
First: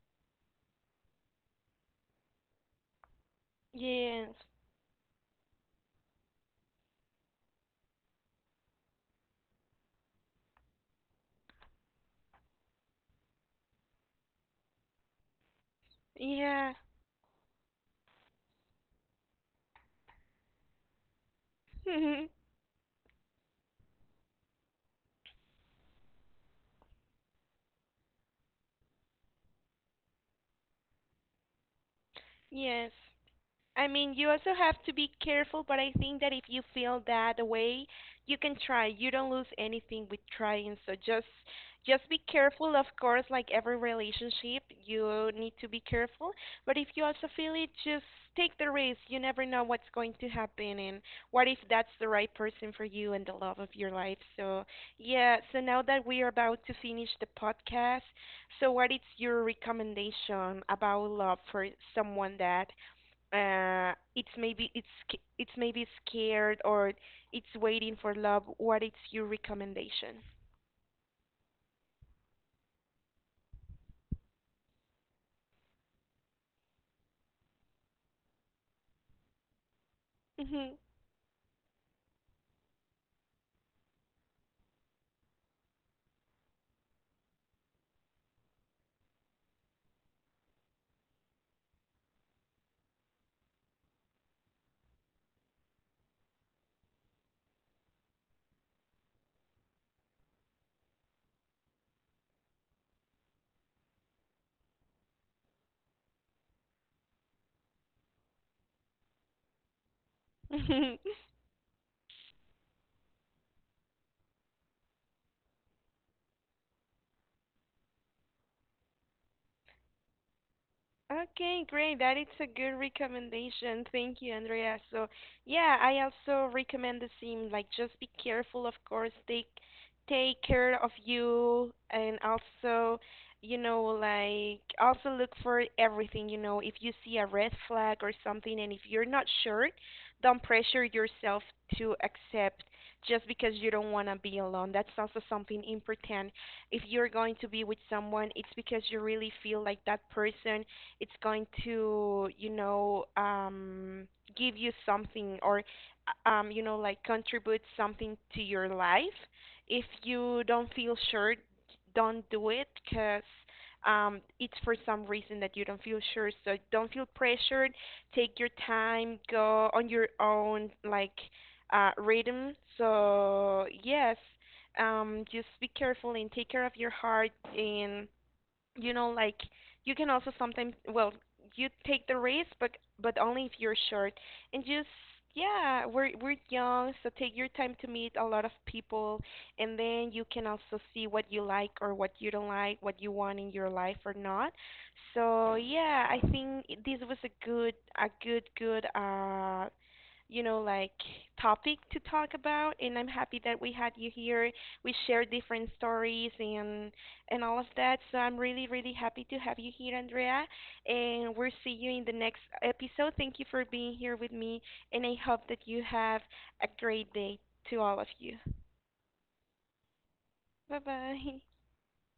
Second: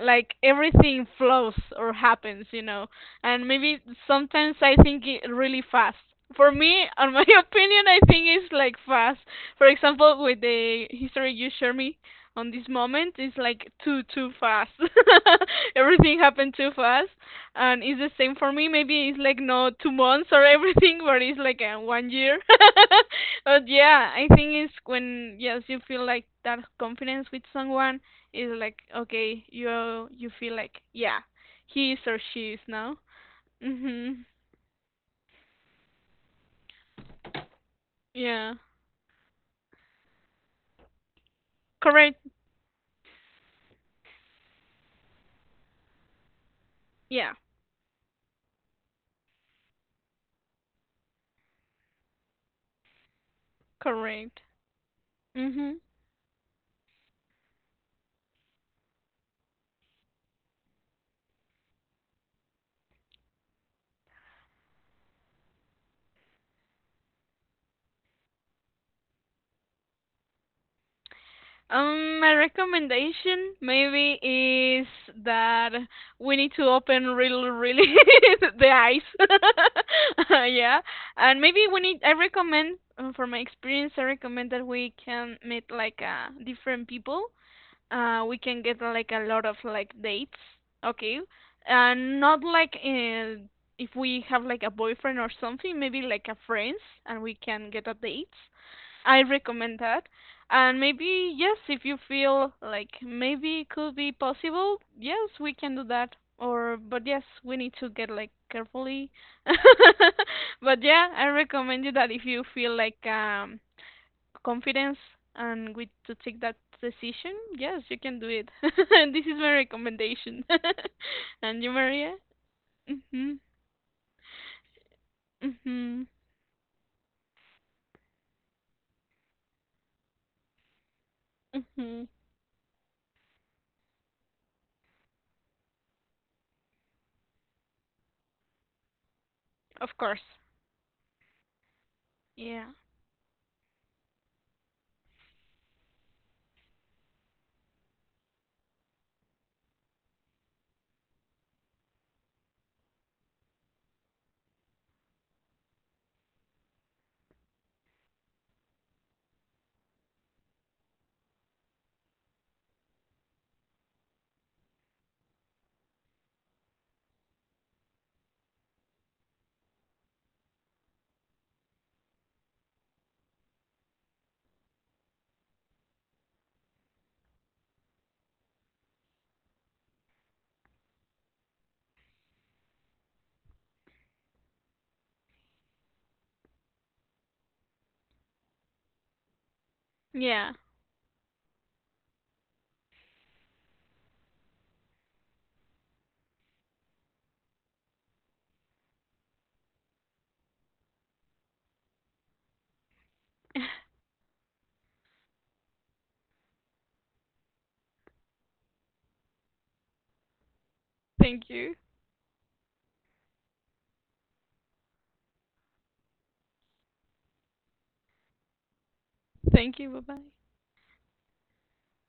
Speaker 2: like everything flows or happens, you know. And maybe
Speaker 1: Yes.
Speaker 2: sometimes I think it really fast. For me, on my opinion, I think it's like fast. For example, with the history you share me on this moment, it's like too fast. Everything happened too
Speaker 1: Yeah.
Speaker 2: fast, and it's the same for me. Maybe it's like not 2 months or everything, but it's like 1 year. But yeah, I think it's when yes you feel like that confidence with someone is like okay, you feel like yeah he is or she is
Speaker 1: Yes.
Speaker 2: now.
Speaker 1: I mean,
Speaker 2: Mhm.
Speaker 1: you also have to be careful, but I think that if you feel that way, you
Speaker 2: Yeah.
Speaker 1: can try. You don't lose anything with trying. So just
Speaker 2: Correct.
Speaker 1: be careful, of course, like every relationship, you need to be careful. But if you also
Speaker 2: Yeah.
Speaker 1: feel it, just take the risk. You never know what's going to happen, and what if that's the right person for you and the love of your life.
Speaker 2: Correct.
Speaker 1: So, yeah, so
Speaker 2: Mhm.
Speaker 1: now that we are about to finish the podcast, so what is your recommendation about love for someone that it's maybe it's it's maybe scared or it's waiting for love? What is your recommendation?
Speaker 2: My recommendation maybe is that we need to open really, really the eyes. Yeah, and maybe we need. I recommend, for my experience, I recommend that we can meet like different people. We can get like a lot of like dates. Okay, and not like if we have like a boyfriend or something, maybe like a friends, and we can get a date. I recommend that. And maybe, yes, if you feel like maybe it could be possible, yes, we can do that. Or, but yes, we need to get like carefully. But yeah, I recommend you that if you feel like confidence and with to take that decision, yes, you can do it. And this is my recommendation. And
Speaker 1: Okay,
Speaker 2: you,
Speaker 1: great.
Speaker 2: Maria?
Speaker 1: That is a good
Speaker 2: Mhm.
Speaker 1: recommendation. Thank you, Andrea. So, yeah, I
Speaker 2: Mhm.
Speaker 1: also recommend the same. Like, just be careful, of course. Take take care of you,
Speaker 2: Mhm.
Speaker 1: and also, you know, like also look for everything. You know, if you see a red flag or something, and if you're not sure,
Speaker 2: Of course.
Speaker 1: don't pressure yourself to
Speaker 2: Yeah.
Speaker 1: accept just because you don't want to be alone. That's also something important. If you're going to be with someone, it's because you really feel like that person it's going to, you know, give you something or you know, like contribute something to your life. If you don't feel sure, don't do it because, it's for some reason that you don't feel sure. So don't feel pressured. Take your time. Go on your own, like rhythm. So yes, just be careful and take care of your heart. And, you know, like, you can also sometimes, well, you take the risk, but only if you're short. And just yeah, we're young, so take your time to meet a lot of people, and then you can
Speaker 2: Yeah.
Speaker 1: also see what you like or what you don't like, what you want in your life or not. So yeah, I think this was a good good you know, like, topic to talk about, and I'm happy that we had you here. We shared different stories and all of that. So I'm really really happy to have you here, Andrea, and
Speaker 2: Thank
Speaker 1: we'll see
Speaker 2: you.
Speaker 1: you in the next episode. Thank you for being here with me, and I hope that you have a great day to all of you.
Speaker 2: Thank you. Bye-bye.
Speaker 1: Bye bye.